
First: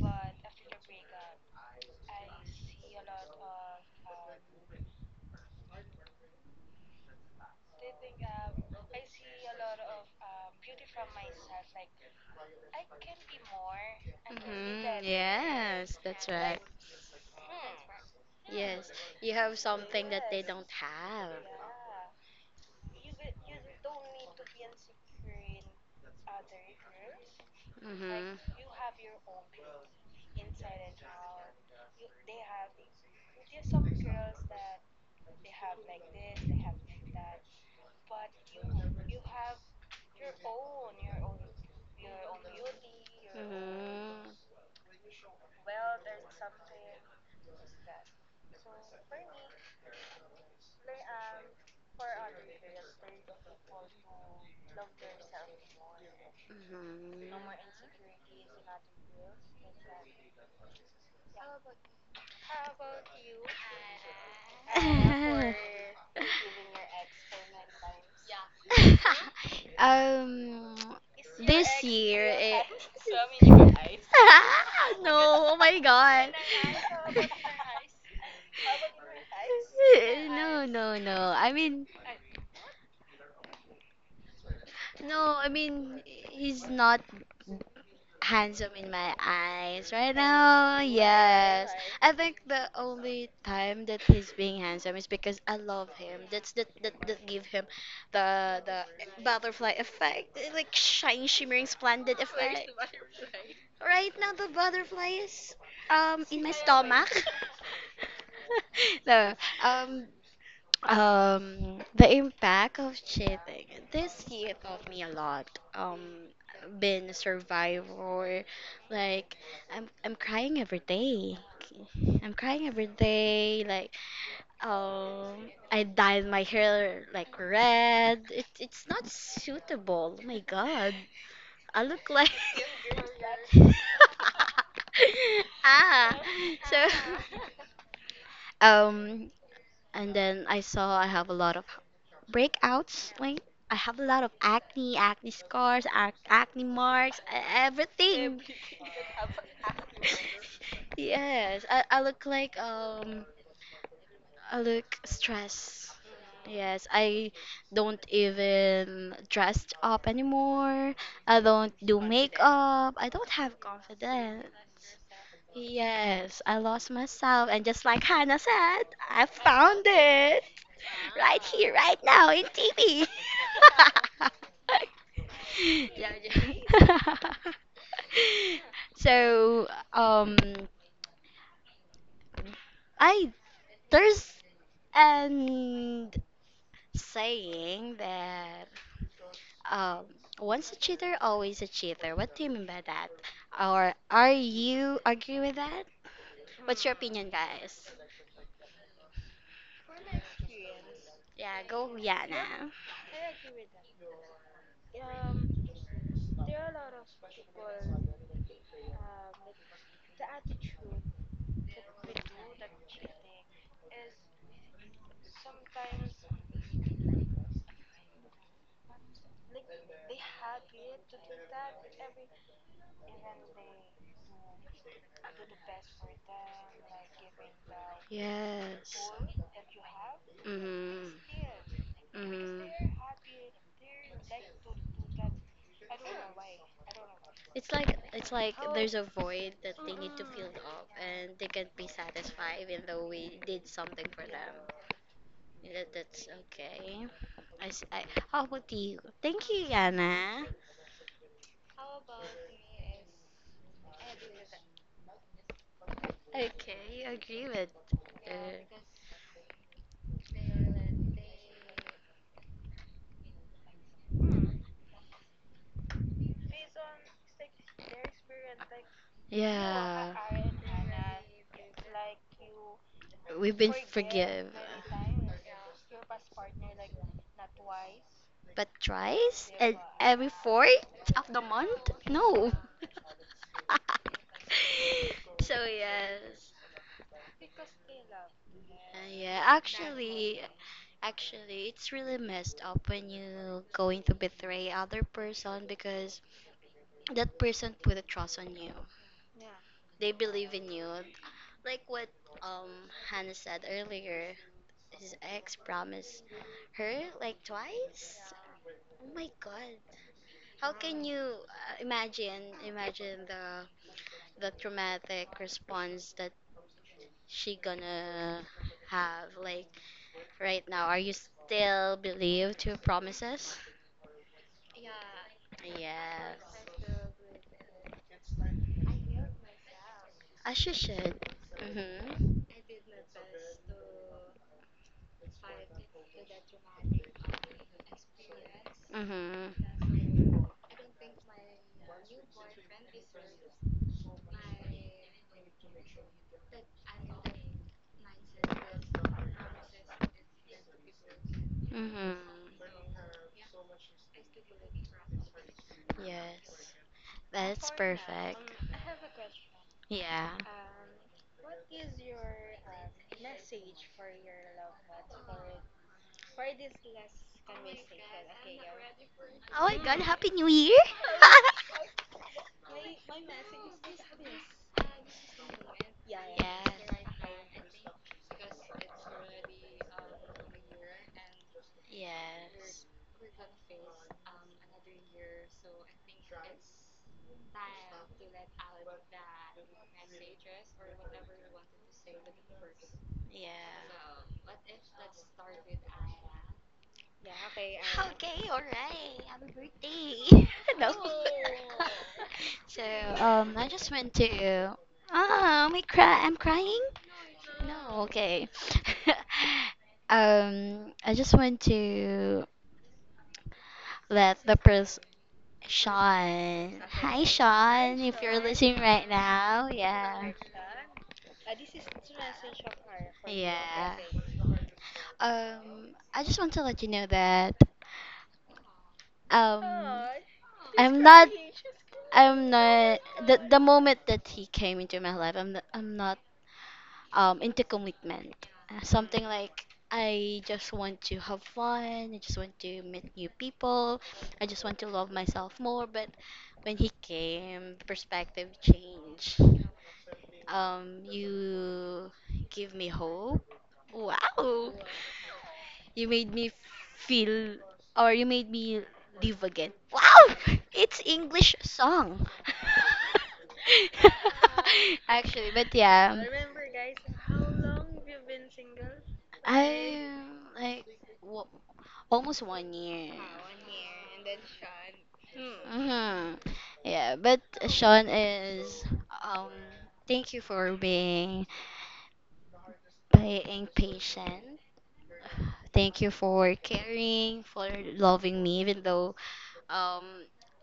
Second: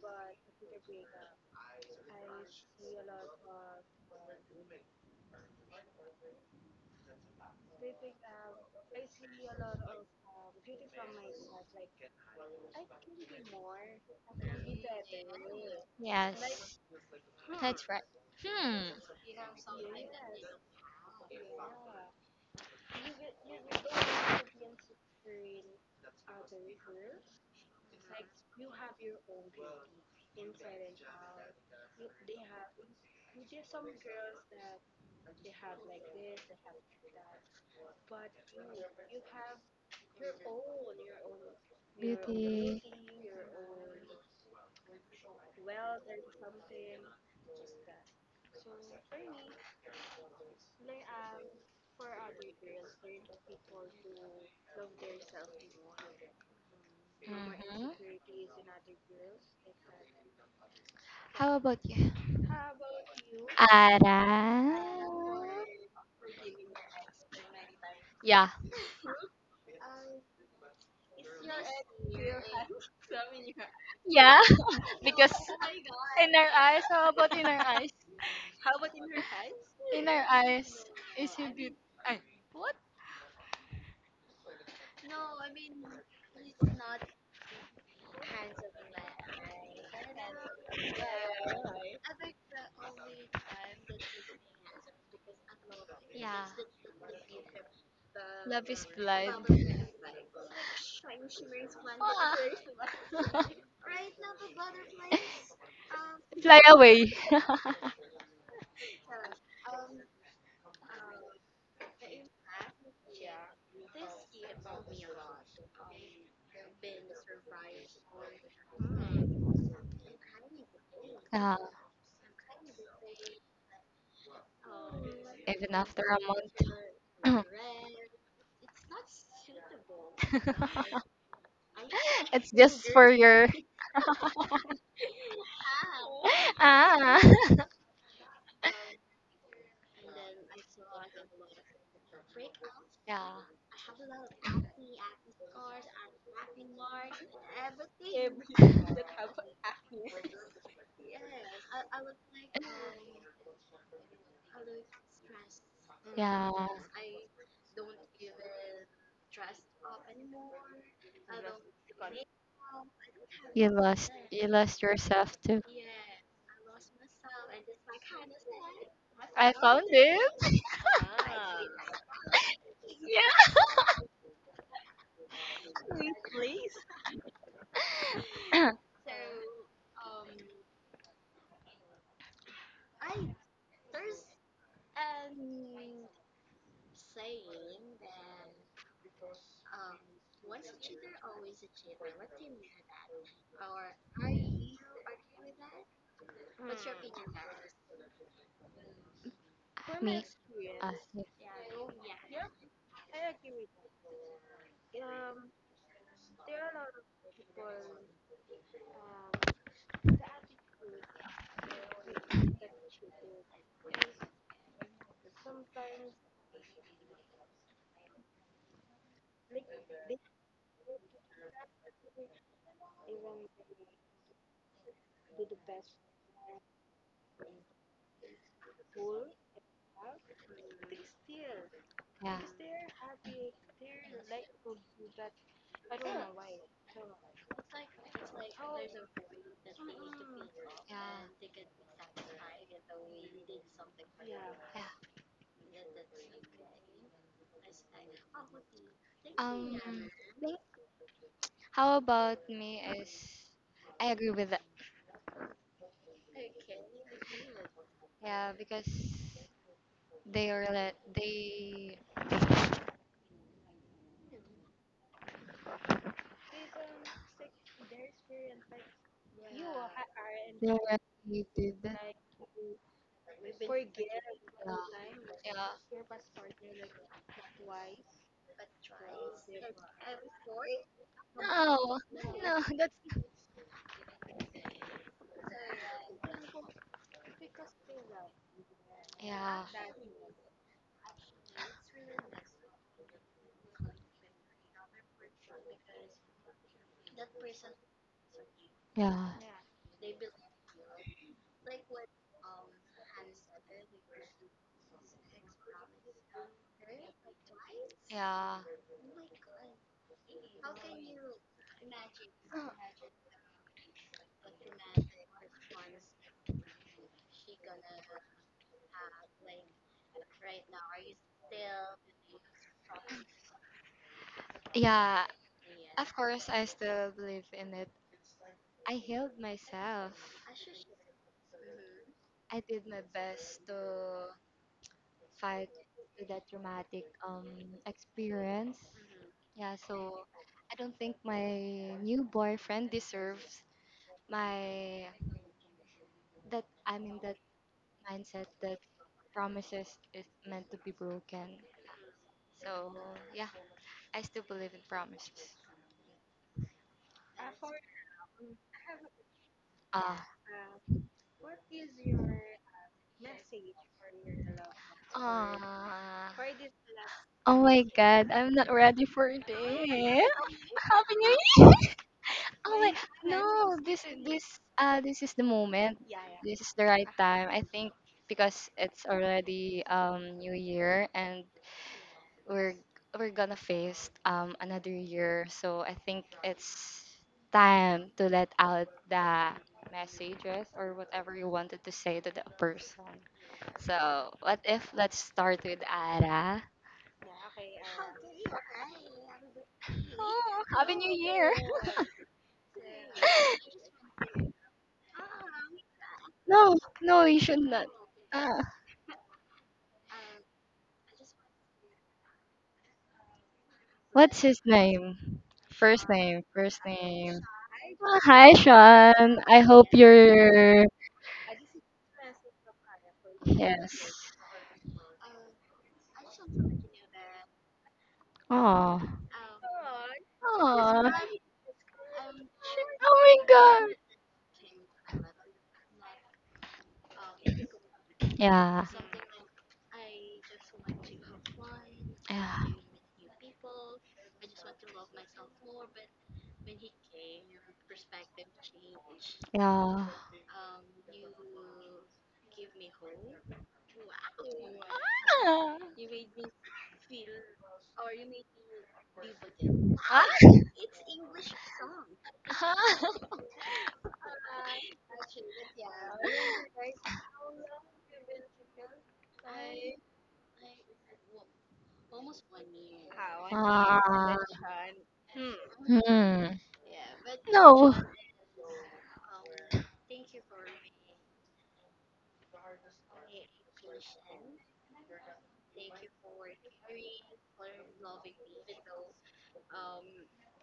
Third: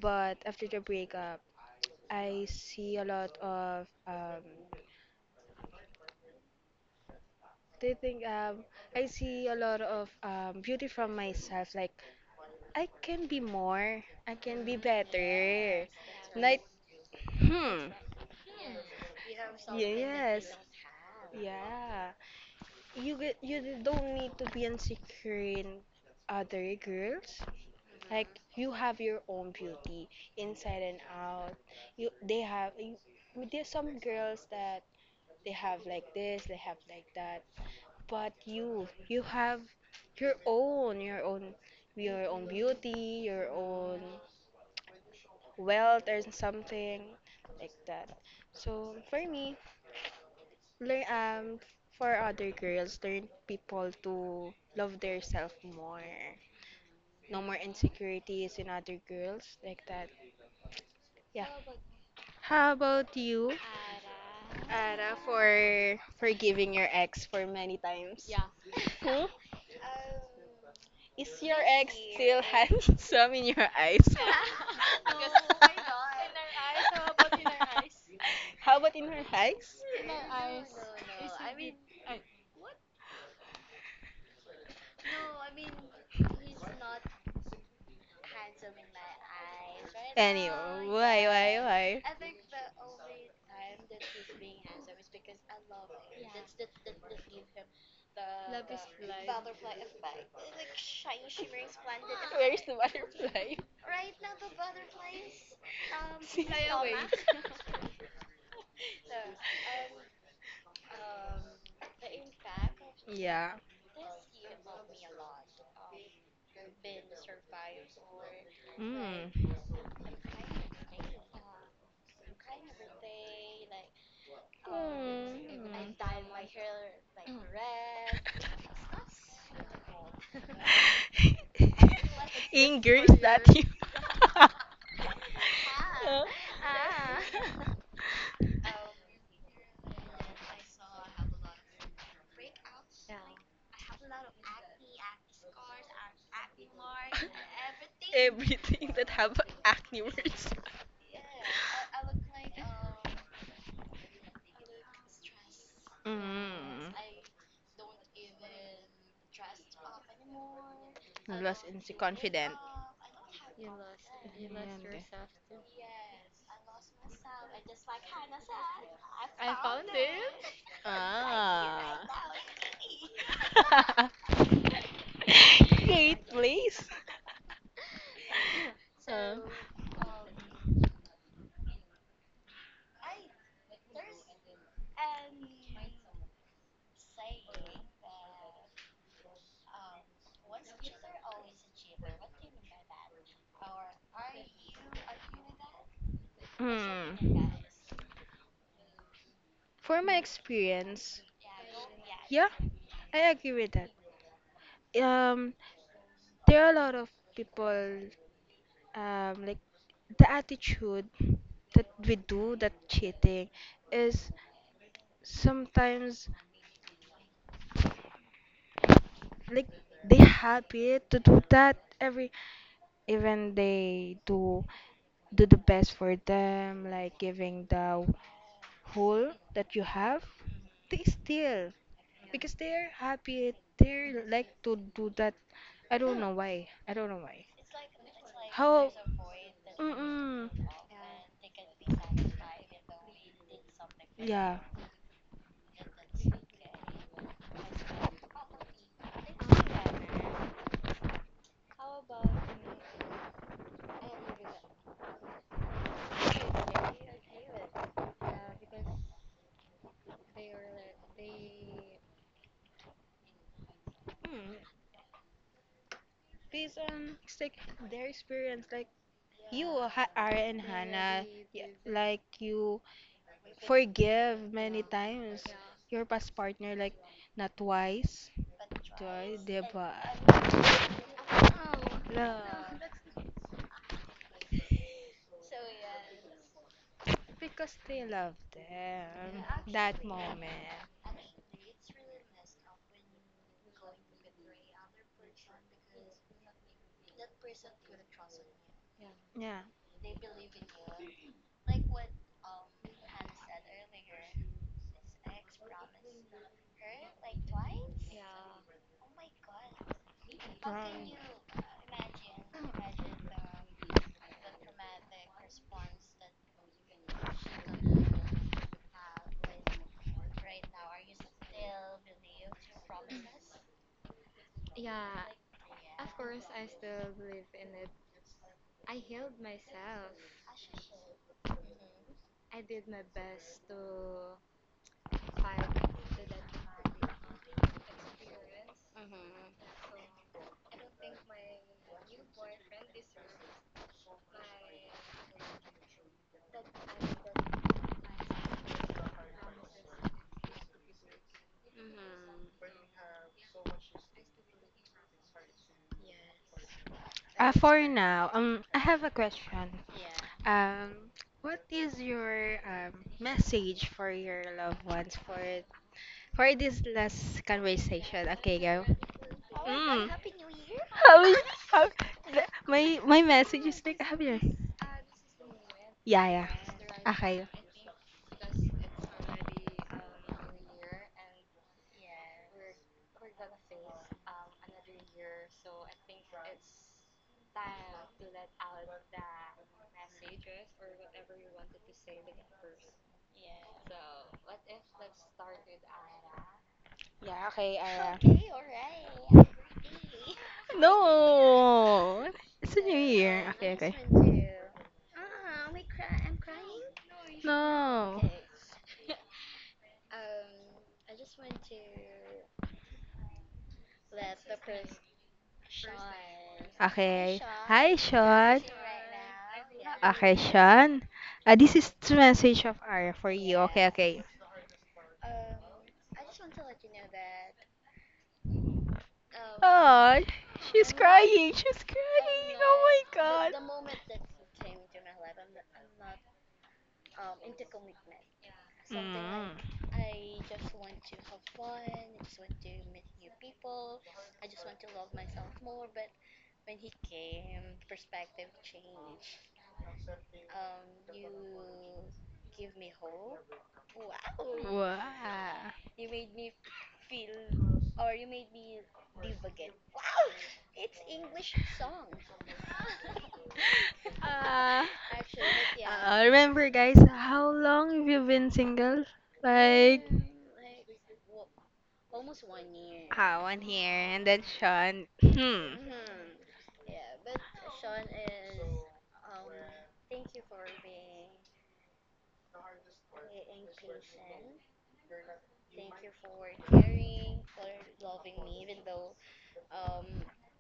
But after the breakup, I see a lot of do you think I see a lot of beauty from myself? Like I can be more, I can be
Mhm.
better.
Yes, that's
Like,
right.
Yes, that's
hmm,
right. Hmm.
Yes, you have something that they
yes,
don't have.
yeah. You get, you d- don't need to be insecure in other girls. Like
Mhm.
you have your own beauty inside and out. You, they have. You, there are some girls that they have like this, they have like that. But you have your own your own
Beauty.
beauty,
Mhm.
your own
Mhm.
wealth or something like that. So for me, learn for other girls, learn people to love their self more, no more insecurities in other girls like that. Yeah,
How about you?
how about you,
Ara.
Ara?
<laughs>
For forgiving your ex for many times.
Yeah.
Hmm?
um,
Is your
this
ex
year,
still <laughs>
it,
handsome in your eyes?
Yeah,
<laughs>
<laughs> because,
<laughs>
no, oh my
in
God.
our eyes,
<laughs> How
how
<laughs>
about
about
in
in
our
her
eyes?
eyes?
In our
No,
eyes,
no, no.
is he
I
beautiful?
mean,
What?
no, I mean, he's not handsome in my eyes right now.
Anyway,
Yes.
why, why?
I think the only time that he's being handsome is because I love him.
Yeah.
That give him the
Love
the
is blind.
butterfly effect, like shine, shimmering, splendid
Where's
effect.
the butterfly?
<laughs>
Right now, the butterfly is in my
Fly
stomach.
away. <laughs>
<laughs> no, um, the impact of
Yeah.
cheating. This year taught me a lot. Um, been a survivor. Like,
Mm.
I'm crying every day.
Yeah,
I'm crying every day. Like,
even
I
Mm.
after
dyed
a
my hair like
month.
red. It's not suitable. Oh my God,
<coughs>
<laughs>
I look <laughs> like.
<laughs> It's just for
Ingers that
your,
<laughs>
you. <laughs>
ah,
<laughs>
so
ah.
Huh?
<laughs>
<laughs> um, and then I saw I have a lot of breakouts.
Yeah.
Like I have a lot of acne, acne scars, acne marks, everything. <laughs>
Everything that have acne words.
Yes, I look like I look stressed.
Yeah.
Yes,
Mm.
I don't even dress up anymore. I don't
Since you're
do
confident.
makeup. I don't have
You
confidence.
lost yourself too.
Yes, I lost myself, and just like Hannah said, I
I
found
found
it
it.
right here, right
Ah.
now in TV.
<laughs>
<laughs> Yeah,
Great place.
yeah. <laughs>
Um,
So, I there's an saying that um, once a cheater, always a cheater. What do you mean by that? Or are you agree with that? What's your opinion,
hmm.
guys?
For my
Me. Ah,
experience,
Yeah, go,
yeah,
Yana.
I agree with that. Um, there are a lot of people, like the attitude that we do that cheating is sometimes like they happy to do that every even they do do the best for them like giving the
Yes.
whole that you have they
Mhm.
still
yeah.
because
Mhm.
they're happy. They like to do that. I don't know why. I don't know why.
It's like there's
How?
a void that they need to fill
Mm-mm.
up, and they can't be satisfied even though we did something for
Yeah.
them.
Yeah.
Yeah.
That, that's okay. I, s- I- how about you? Thank you,
Um,
Yana.
how about me is, I agree with that.
Okay, agree with.
Yeah,
Uh,
because they,
Mm. Based on it's like their experience, like
they're related.
you,
Yeah.
ha-
yeah.
Ara and Hannah, yeah, like you
We've been
forgive
forgive.
many times
Yeah.
your past partner, like not twice,
But
twice,
thrice and
diba?
every fourth of the month?
No,
No,
No.
no, that.
<laughs> so yes.
but because they love
Yeah,
them
Yeah.
that
actually,
moment.
actually, it's really messed up when you going to betray other person because that person put a trust on you.
Yeah.
Yeah.
They believe in you, like what um Hannah said earlier. His ex promised her like twice.
yeah
Oh my god, how can
Promise.
you imagine the traumatic response that she gonna have like right now? Are you still believe to promises?
yeah of course I
Yes.
still believe in it. I healed myself.
As you should. Mhm.
I did my best to fight with that traumatic experience.
Mhm.
Yeah, so I don't think my new boyfriend deserves my that I'm in that mindset that promises is meant to be broken.
Mhm.
So yeah, I still believe in promises.
Yes. That's
For now,
perfect.
I have a question.
Yeah.
Ah,
Um, what is your message for your loved ones
ah.
for this last
Oh my god,
conversation?
I'm
Okay,
not
go.
ready for
Oh my god,
Mm.
this.
Happy New
<laughs>
Year!
How is
<laughs>
how, the-
Oh my,
my message
no,
is like happier.
this is the moment.
Yeah, yeah.
This is the
Yes.
right
Okay.
time. I think because it's already New Year, and we're
Yes.
we're gonna face another year, so I think it's time to let out the messages or whatever you wanted to say to the person,
Yeah.
so what if, let's start with Ara.
Yeah,
Yeah,
okay.
okay.
Okay, alright. Happy birthday.
Oh,
<laughs> No.
Happy New
Oh.
Year!
No,
<laughs>
it's a
So,
new year.
I
Okay,
<laughs>
just went
okay.
to. Oh, am cry? I'm
No,
crying.
no, you should not.
Oh,
No.
okay.
Ah,
<laughs> I just went to
what's
let the
his
person,
name? First
Sean.
name,
Okay.
first
Hi,
name.
Okay. Hi,
Sean.
Ah,
If you're
hi
Sean.
listening right
Sean, I
now,
hope
yeah,
Okay,
you're
Sean. This is the message of Aria
okay,
for
okay,
you. Okay,
yeah.
yes.
Okay.
okay.
Um, I just want to let you know that
Oh.
oh,
Oh, she's
I'm
Oh.
not.
crying. She's
I'm
crying.
not
Oh
Oh
my
the
my
god.
the
god.
moment that he came into my life. I'm not into commitment.
Yeah.
Something
Mm.
like I just want to have fun. I just want
Yeah.
to meet new people. I just want to love myself more. But when he came, the perspective changed.
Yeah.
You give me hope. Wow,
Wow. <laughs>
you made me feel, or you made me live again. Wow,
Huh?
it's English song.
Huh?
Uh,
<laughs> Actually, but yeah,
remember, guys, how long have you been single? Like,
I like. What, almost 1 year.
ah, 1 year. And
Ah.
then Sean. Hmm.
Hmm.
Hmm.
Yeah, but
No.
Sean is um thank you for being being patient. Thank you for caring, for loving me even though um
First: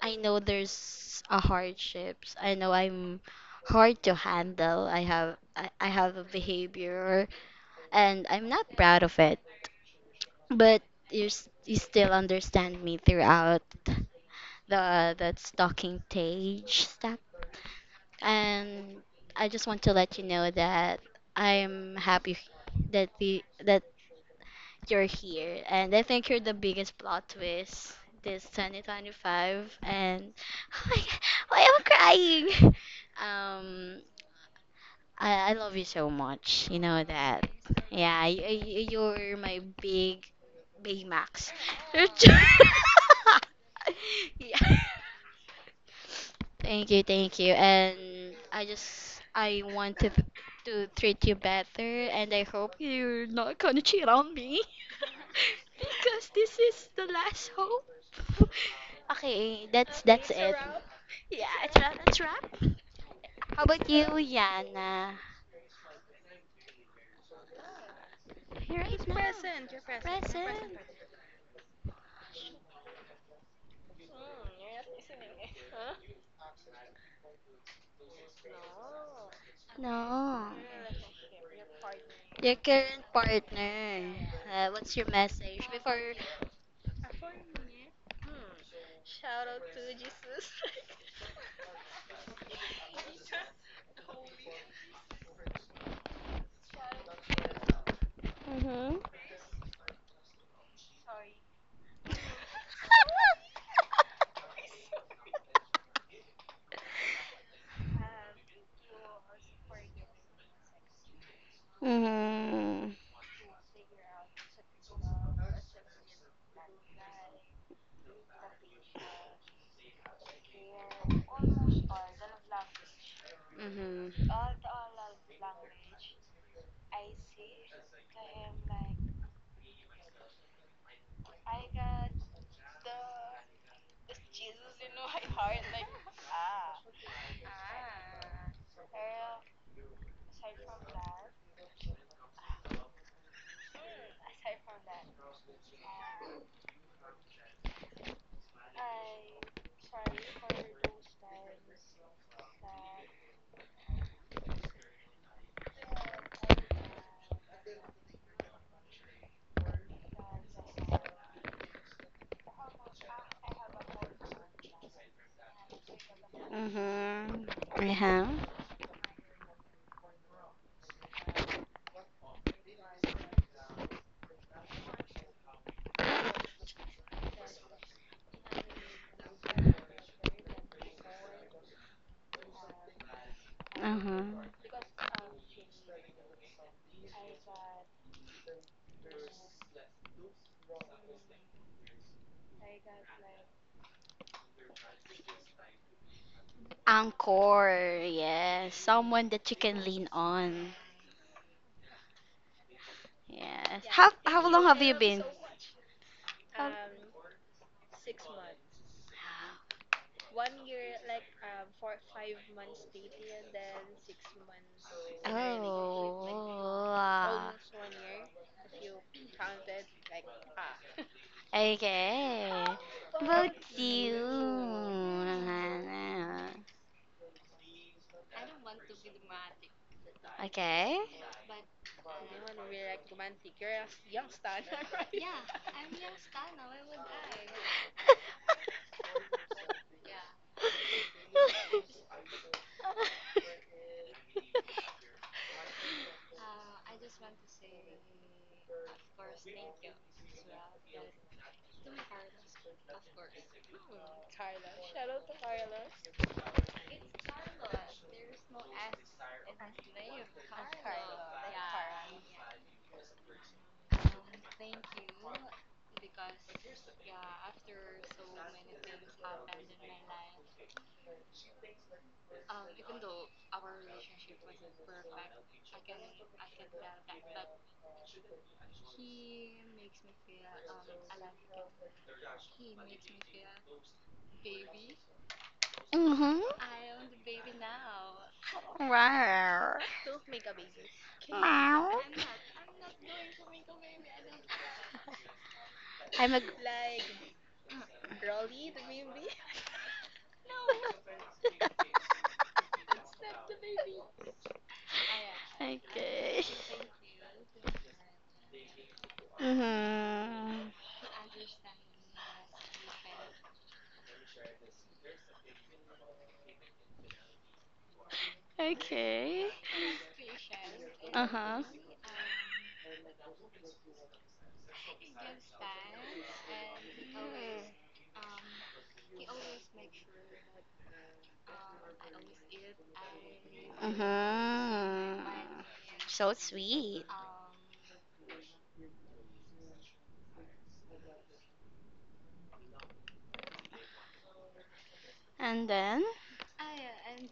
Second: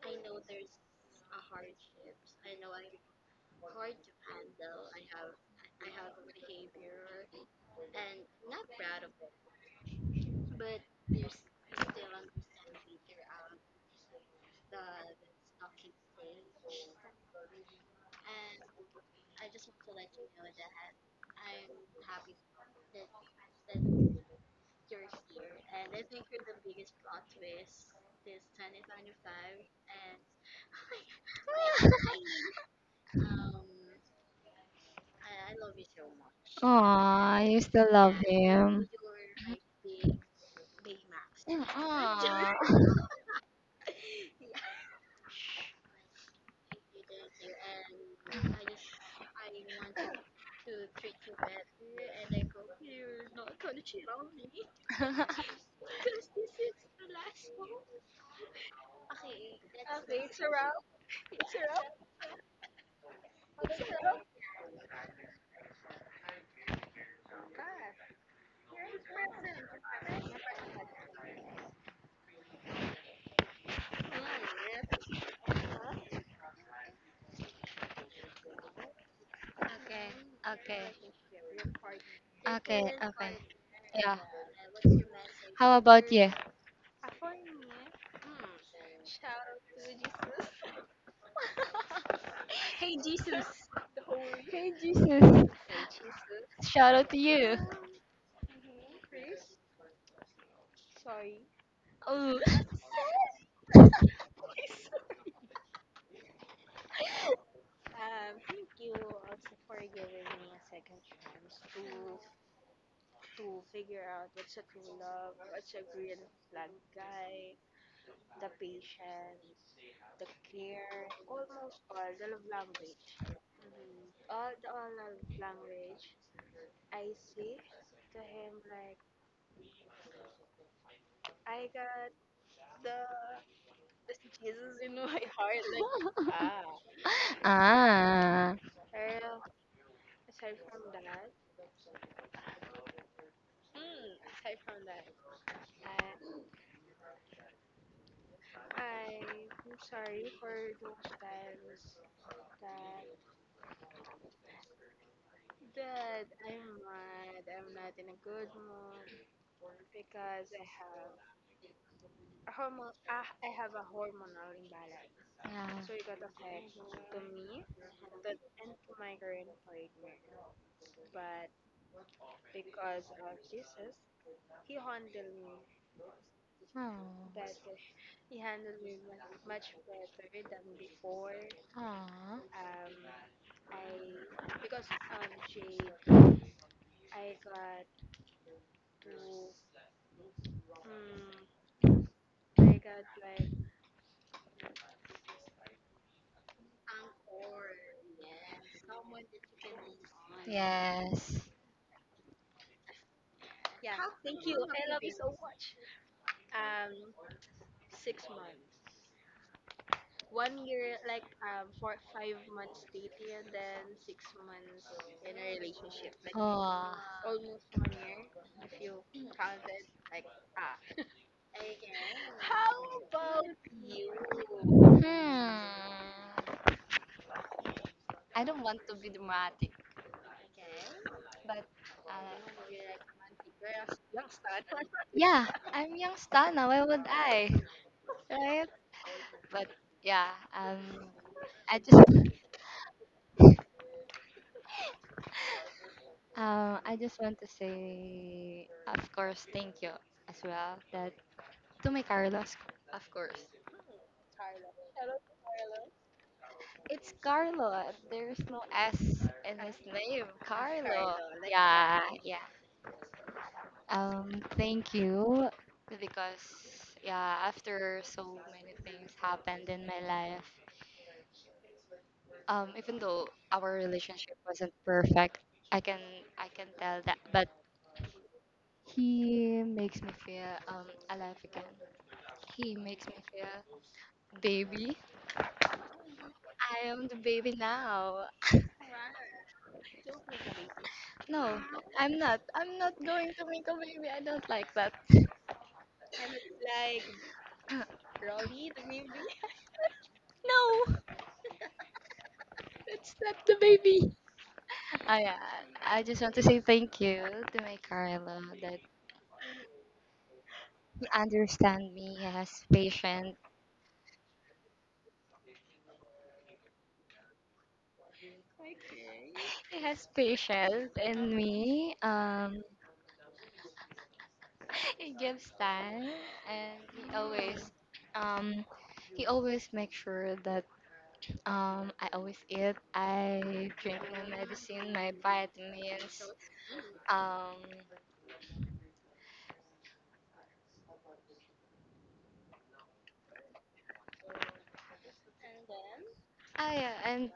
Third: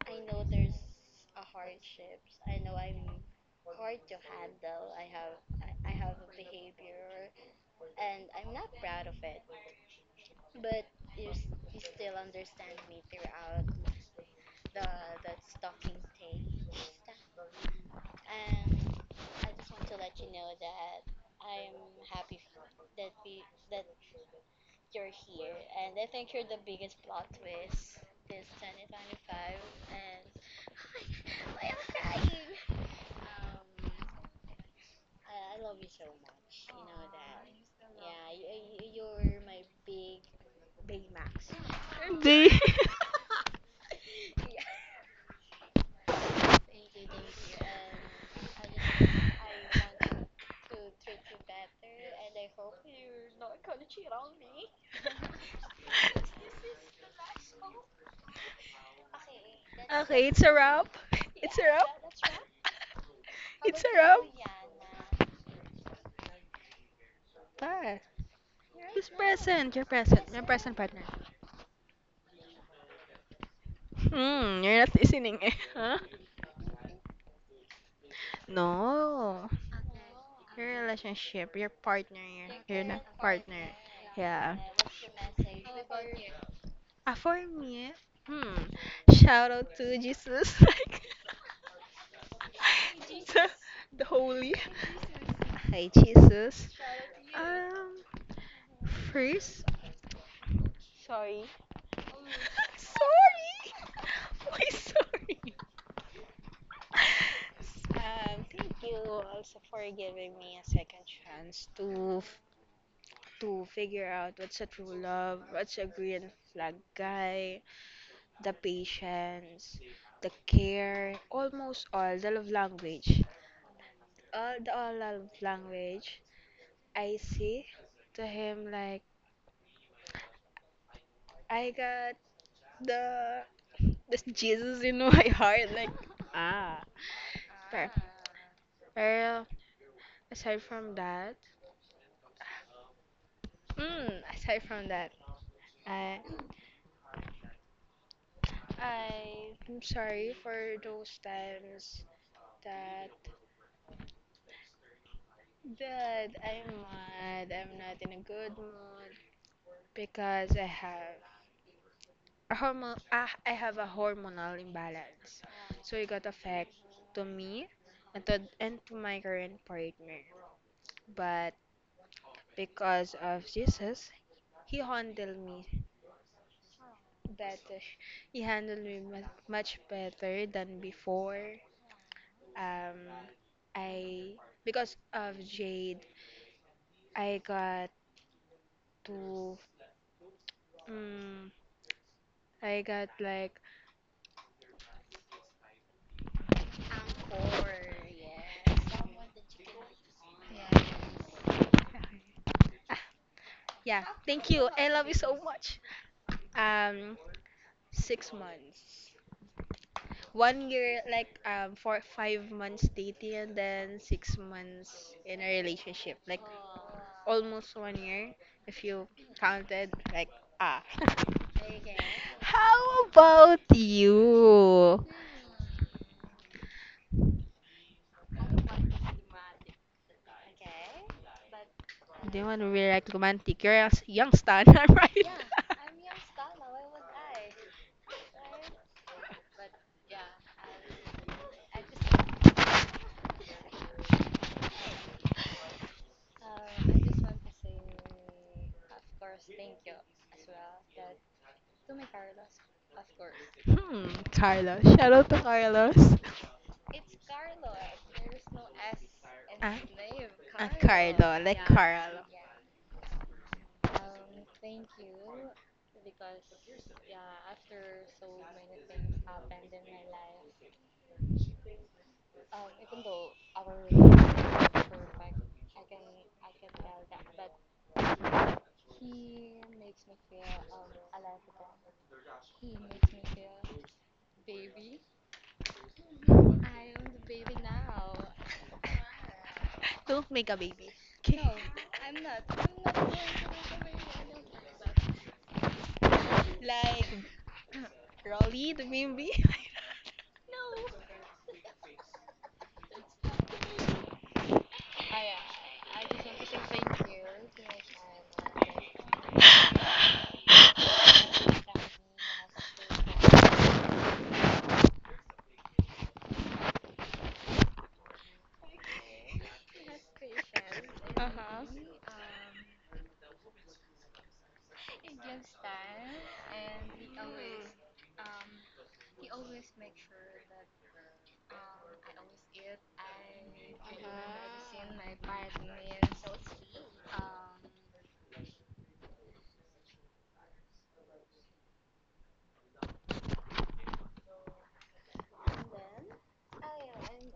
I know there's a hardships. I know I'm hard to handle. I have a behavior and I'm not proud of it. But you still understand me throughout the that stalking stage and I just want to let you know that I'm happy that you're here, and I think you're the biggest plot twist this 2025. And <laughs> oh my god, why am I crying? <laughs> Um, I love you so much. You know
Aw,
that.
you still love
Yeah,
him.
you're my big Baymax.
Mm,
<laughs>
Do
aw.
you— <laughs>
yeah. Thank you, thank you. And I want to treat you better and I hope you're not gonna cheat on me
<laughs>
<laughs> because this is the last hope. <laughs> Okay,
Okay,
that's
it's a
it.
wrap. It's a wrap.
How
It's a
about you,
wrap.
Yana?
But
Right. Who's
who's
now present?
present?
You're present.
Your
You're
present. Your
present.
present
Present?
partner. Hmm, you're not listening, eh? <laughs> Huh? No.
Okay.
No.
Your
Okay.
relationship, your partner,
Uh, your
your
Okay.
na-
current
Okay.
partner.
partner.
Yeah.
Yeah.
What's your message
How
before?
about you?
Ah, for me, hmm,
Shout
shout
out
out
to
to
Jesus.
Jesus, <laughs> like the, the holy. Hi, Jesus.
Shout out to you.
Um,
<laughs> Mhm.
first. Sorry. <laughs> Sorry. Why sorry? Thank you also for giving me a second chance
Hmm.
to figure out what's a true love, what's a green flag guy, the patience, the care, almost all the love language.
Mm-hmm.
All the all love language I say to him like I got the this Jesus in <laughs> my heart like ah.
Ah.
Well, aside from that, aside from that, I I'm sorry for those times that Dad, I'm mad. I'm not in a good mood because I have a hormone. Ah, I have a hormonal imbalance, so it
Yeah.
got affect to
Mhm.
me and
Uh-huh.
and to my current partner. But because of Jesus, he handled me
Oh.
better. He handled me mu- much better than before.
Aw.
Um,
Uh-huh.
I because of Jade, I got to. Mm, I got like
Anchor, yes. Someone that you can lean on.
Yes.
Yes.
yeah, thank
How long
you.
have
I
you
love you
been?
so much.
How.
Um, 6 months. 1 year, like 4 5 months dating, and then 6 months in a relationship.
Oh, ah.
Almost 1 year, if you counted. Like ah. <laughs>
Okay.
How about
See. Mm-hmm. You. Soon.
Oh,
you?
hmm. I don't want to be dramatic,
Okay.
but, uh,
Do you want to be like romantic? You're a s- young stan, <laughs> right?
yeah, I'm youngster now. Why would I? Right? But yeah, um, I just, I just want to say, of course, thank you as well. That to my Carlos, of course.
Hmm, Carlos. Shout out to Carlos.
It's
Carlo.
Carlo. There's no S in his
Ah,
name.
ah,
Carlo.
Carlo, like
Yeah,
Carl.
yeah. Thank you, because, yeah, after so many things happened in my life, even though our relationship wasn't perfect, I can I can tell that, but he makes me feel alive again. He makes me feel baby.
Mhm.
I am the baby now.
Wow.
Don't make a baby. Okay.
No,
Meow.
I
I'm not. I'm not going to make a baby. I don't like that.
I'm a.
would like.
<laughs>
<clears throat>
Rolly, the baby. <laughs>
Slap the baby. Oh yeah, I just want to
Okay.
say thank you to my Carlo, that
Mhm.
he understand me. He has patience.
Okay.
He has patience
Uh
in
huh.
me. He gives time, and um, he always makes sure that I always eat. I drink my medicine, my
Mhm.
vitamins.
So sweet.
Um,
And then.
oh yeah, and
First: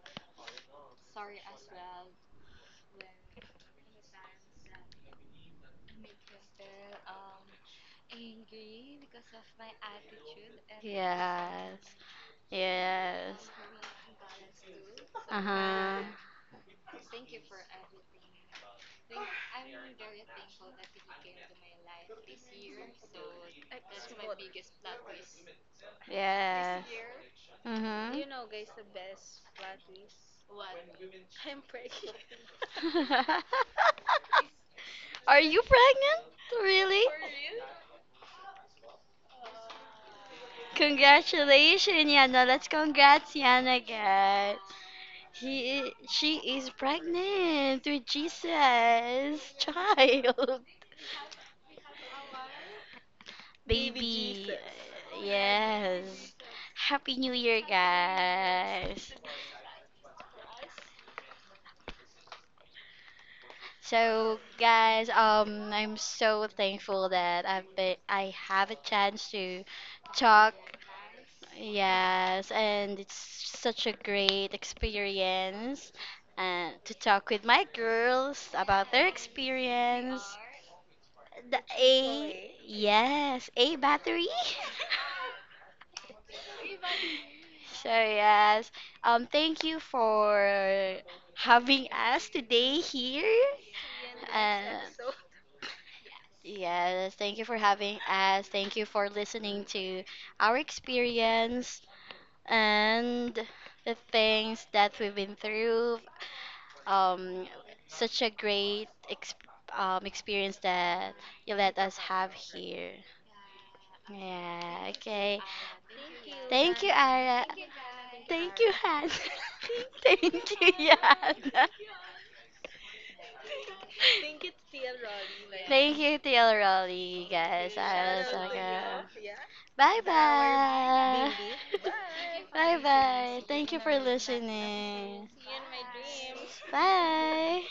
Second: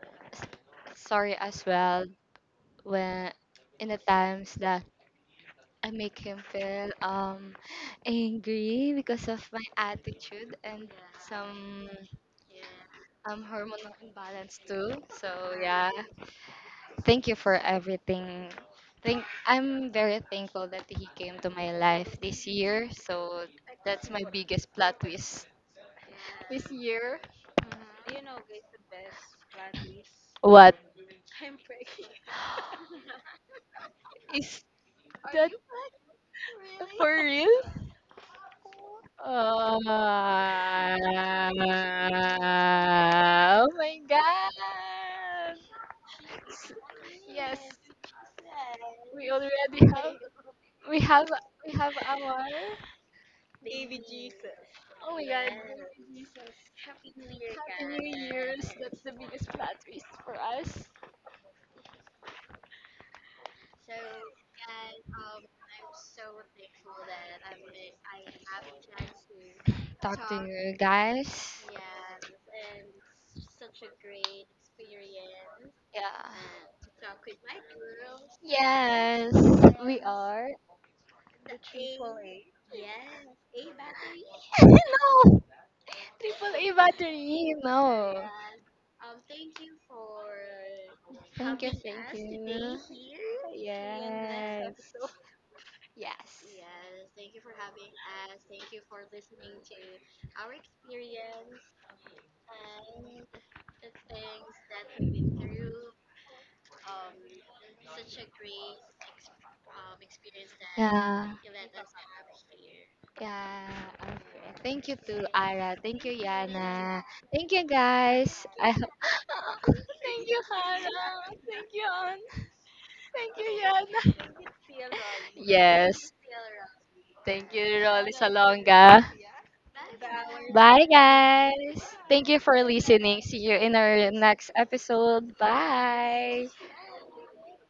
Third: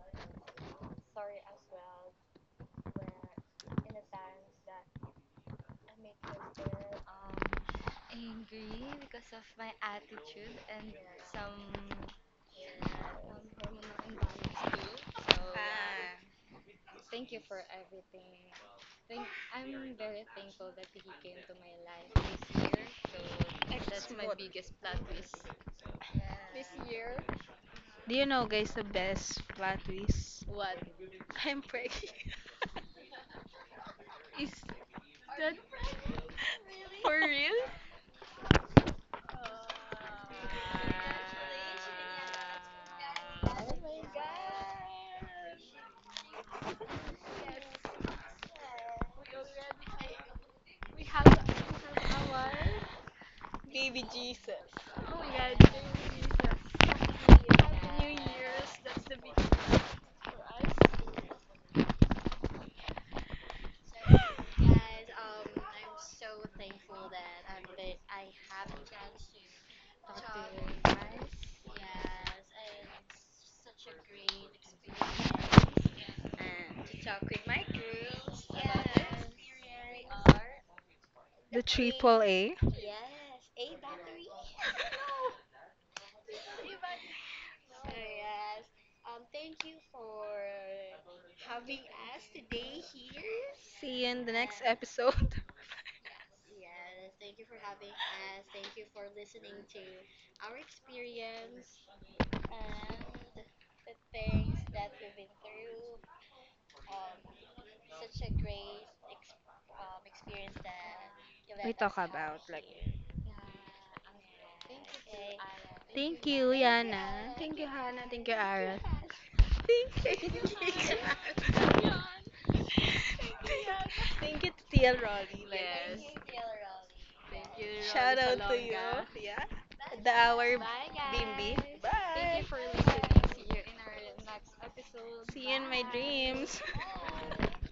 sorry as well, when in the times that I make him feel angry because of my attitude and
Yes.
some
Yes.
hormonal imbalance too. So
Uh
Oh,
yeah,
huh.
thank you for everything. Think I'm very thankful that he came to my life this year.
ah,
So
it's
that's my
good.
biggest
Biggest plot
plot
twist.
twist this
Yes.
year.
Mhm.
Do you know, guys,
<laughs>
the best plot twist?
What?
What? I'm pregnant.
Is
Are
that,
you pregnant?
<laughs>
Really?
For real?
Congratulations, Yana. Let's congrats Yana guys. He she is pregnant with Jesus
um,
child.
have, we have our
<laughs>
Baby
Baby.
Jesus.
Yes. Happy New Year, guys. So guys, I'm so thankful that I've been I have a chance to
talk to
talk.
you guys?
Yes, and it's such a great experience,
Yeah.
and to talk with my girls about their
Yes, we
experience.
are.
The
The
okay, triple A.
A, yes, A battery.
<laughs>
<laughs>
No. Triple A battery,
So
no.
yes, thank you for
Thank you,
having
thank
us today
you.
here.
See you in the next
Yes.
Uh,
episode. <laughs>
Yes. Yeah.
Yes, thank you for having us. Thank you
Uh,
for listening to our experience and the things that we've been through. Um, such a great experience that
um, yeah,
you
We
let
talk
us have
about like.
here.
yeah, okay.
Yeah,
Thank you to
okay.
Ara. Thank you,
Thank you,
Thank you,
Yana.
Yana.
Ara.
Thank
Thank
you,
you,
Hannah. Thank you,
guys.
Thank you,
Ara.
I hope.
Han. <laughs>
Thank
Thank
Thank
you,
you,
you
Yana.
Hannah. Thank you, Yana.
to TL Rolly. Like,
Thank
Yes.
you, TL Raleigh,
Thank
guys.
you, Rolly
shout
I
Rolly
was
out to
like,
you.
Salonga.
Salonga. Yeah.
bye with
The hour
Bye,
our bye.
B.
guys.
Bye.
Thank you
Thank.
for
Bye
listening. See
bye.
you
Thank
in
you for
our next
listening.
episode.
See you in my
Bye.
dreams. <laughs>
Bye.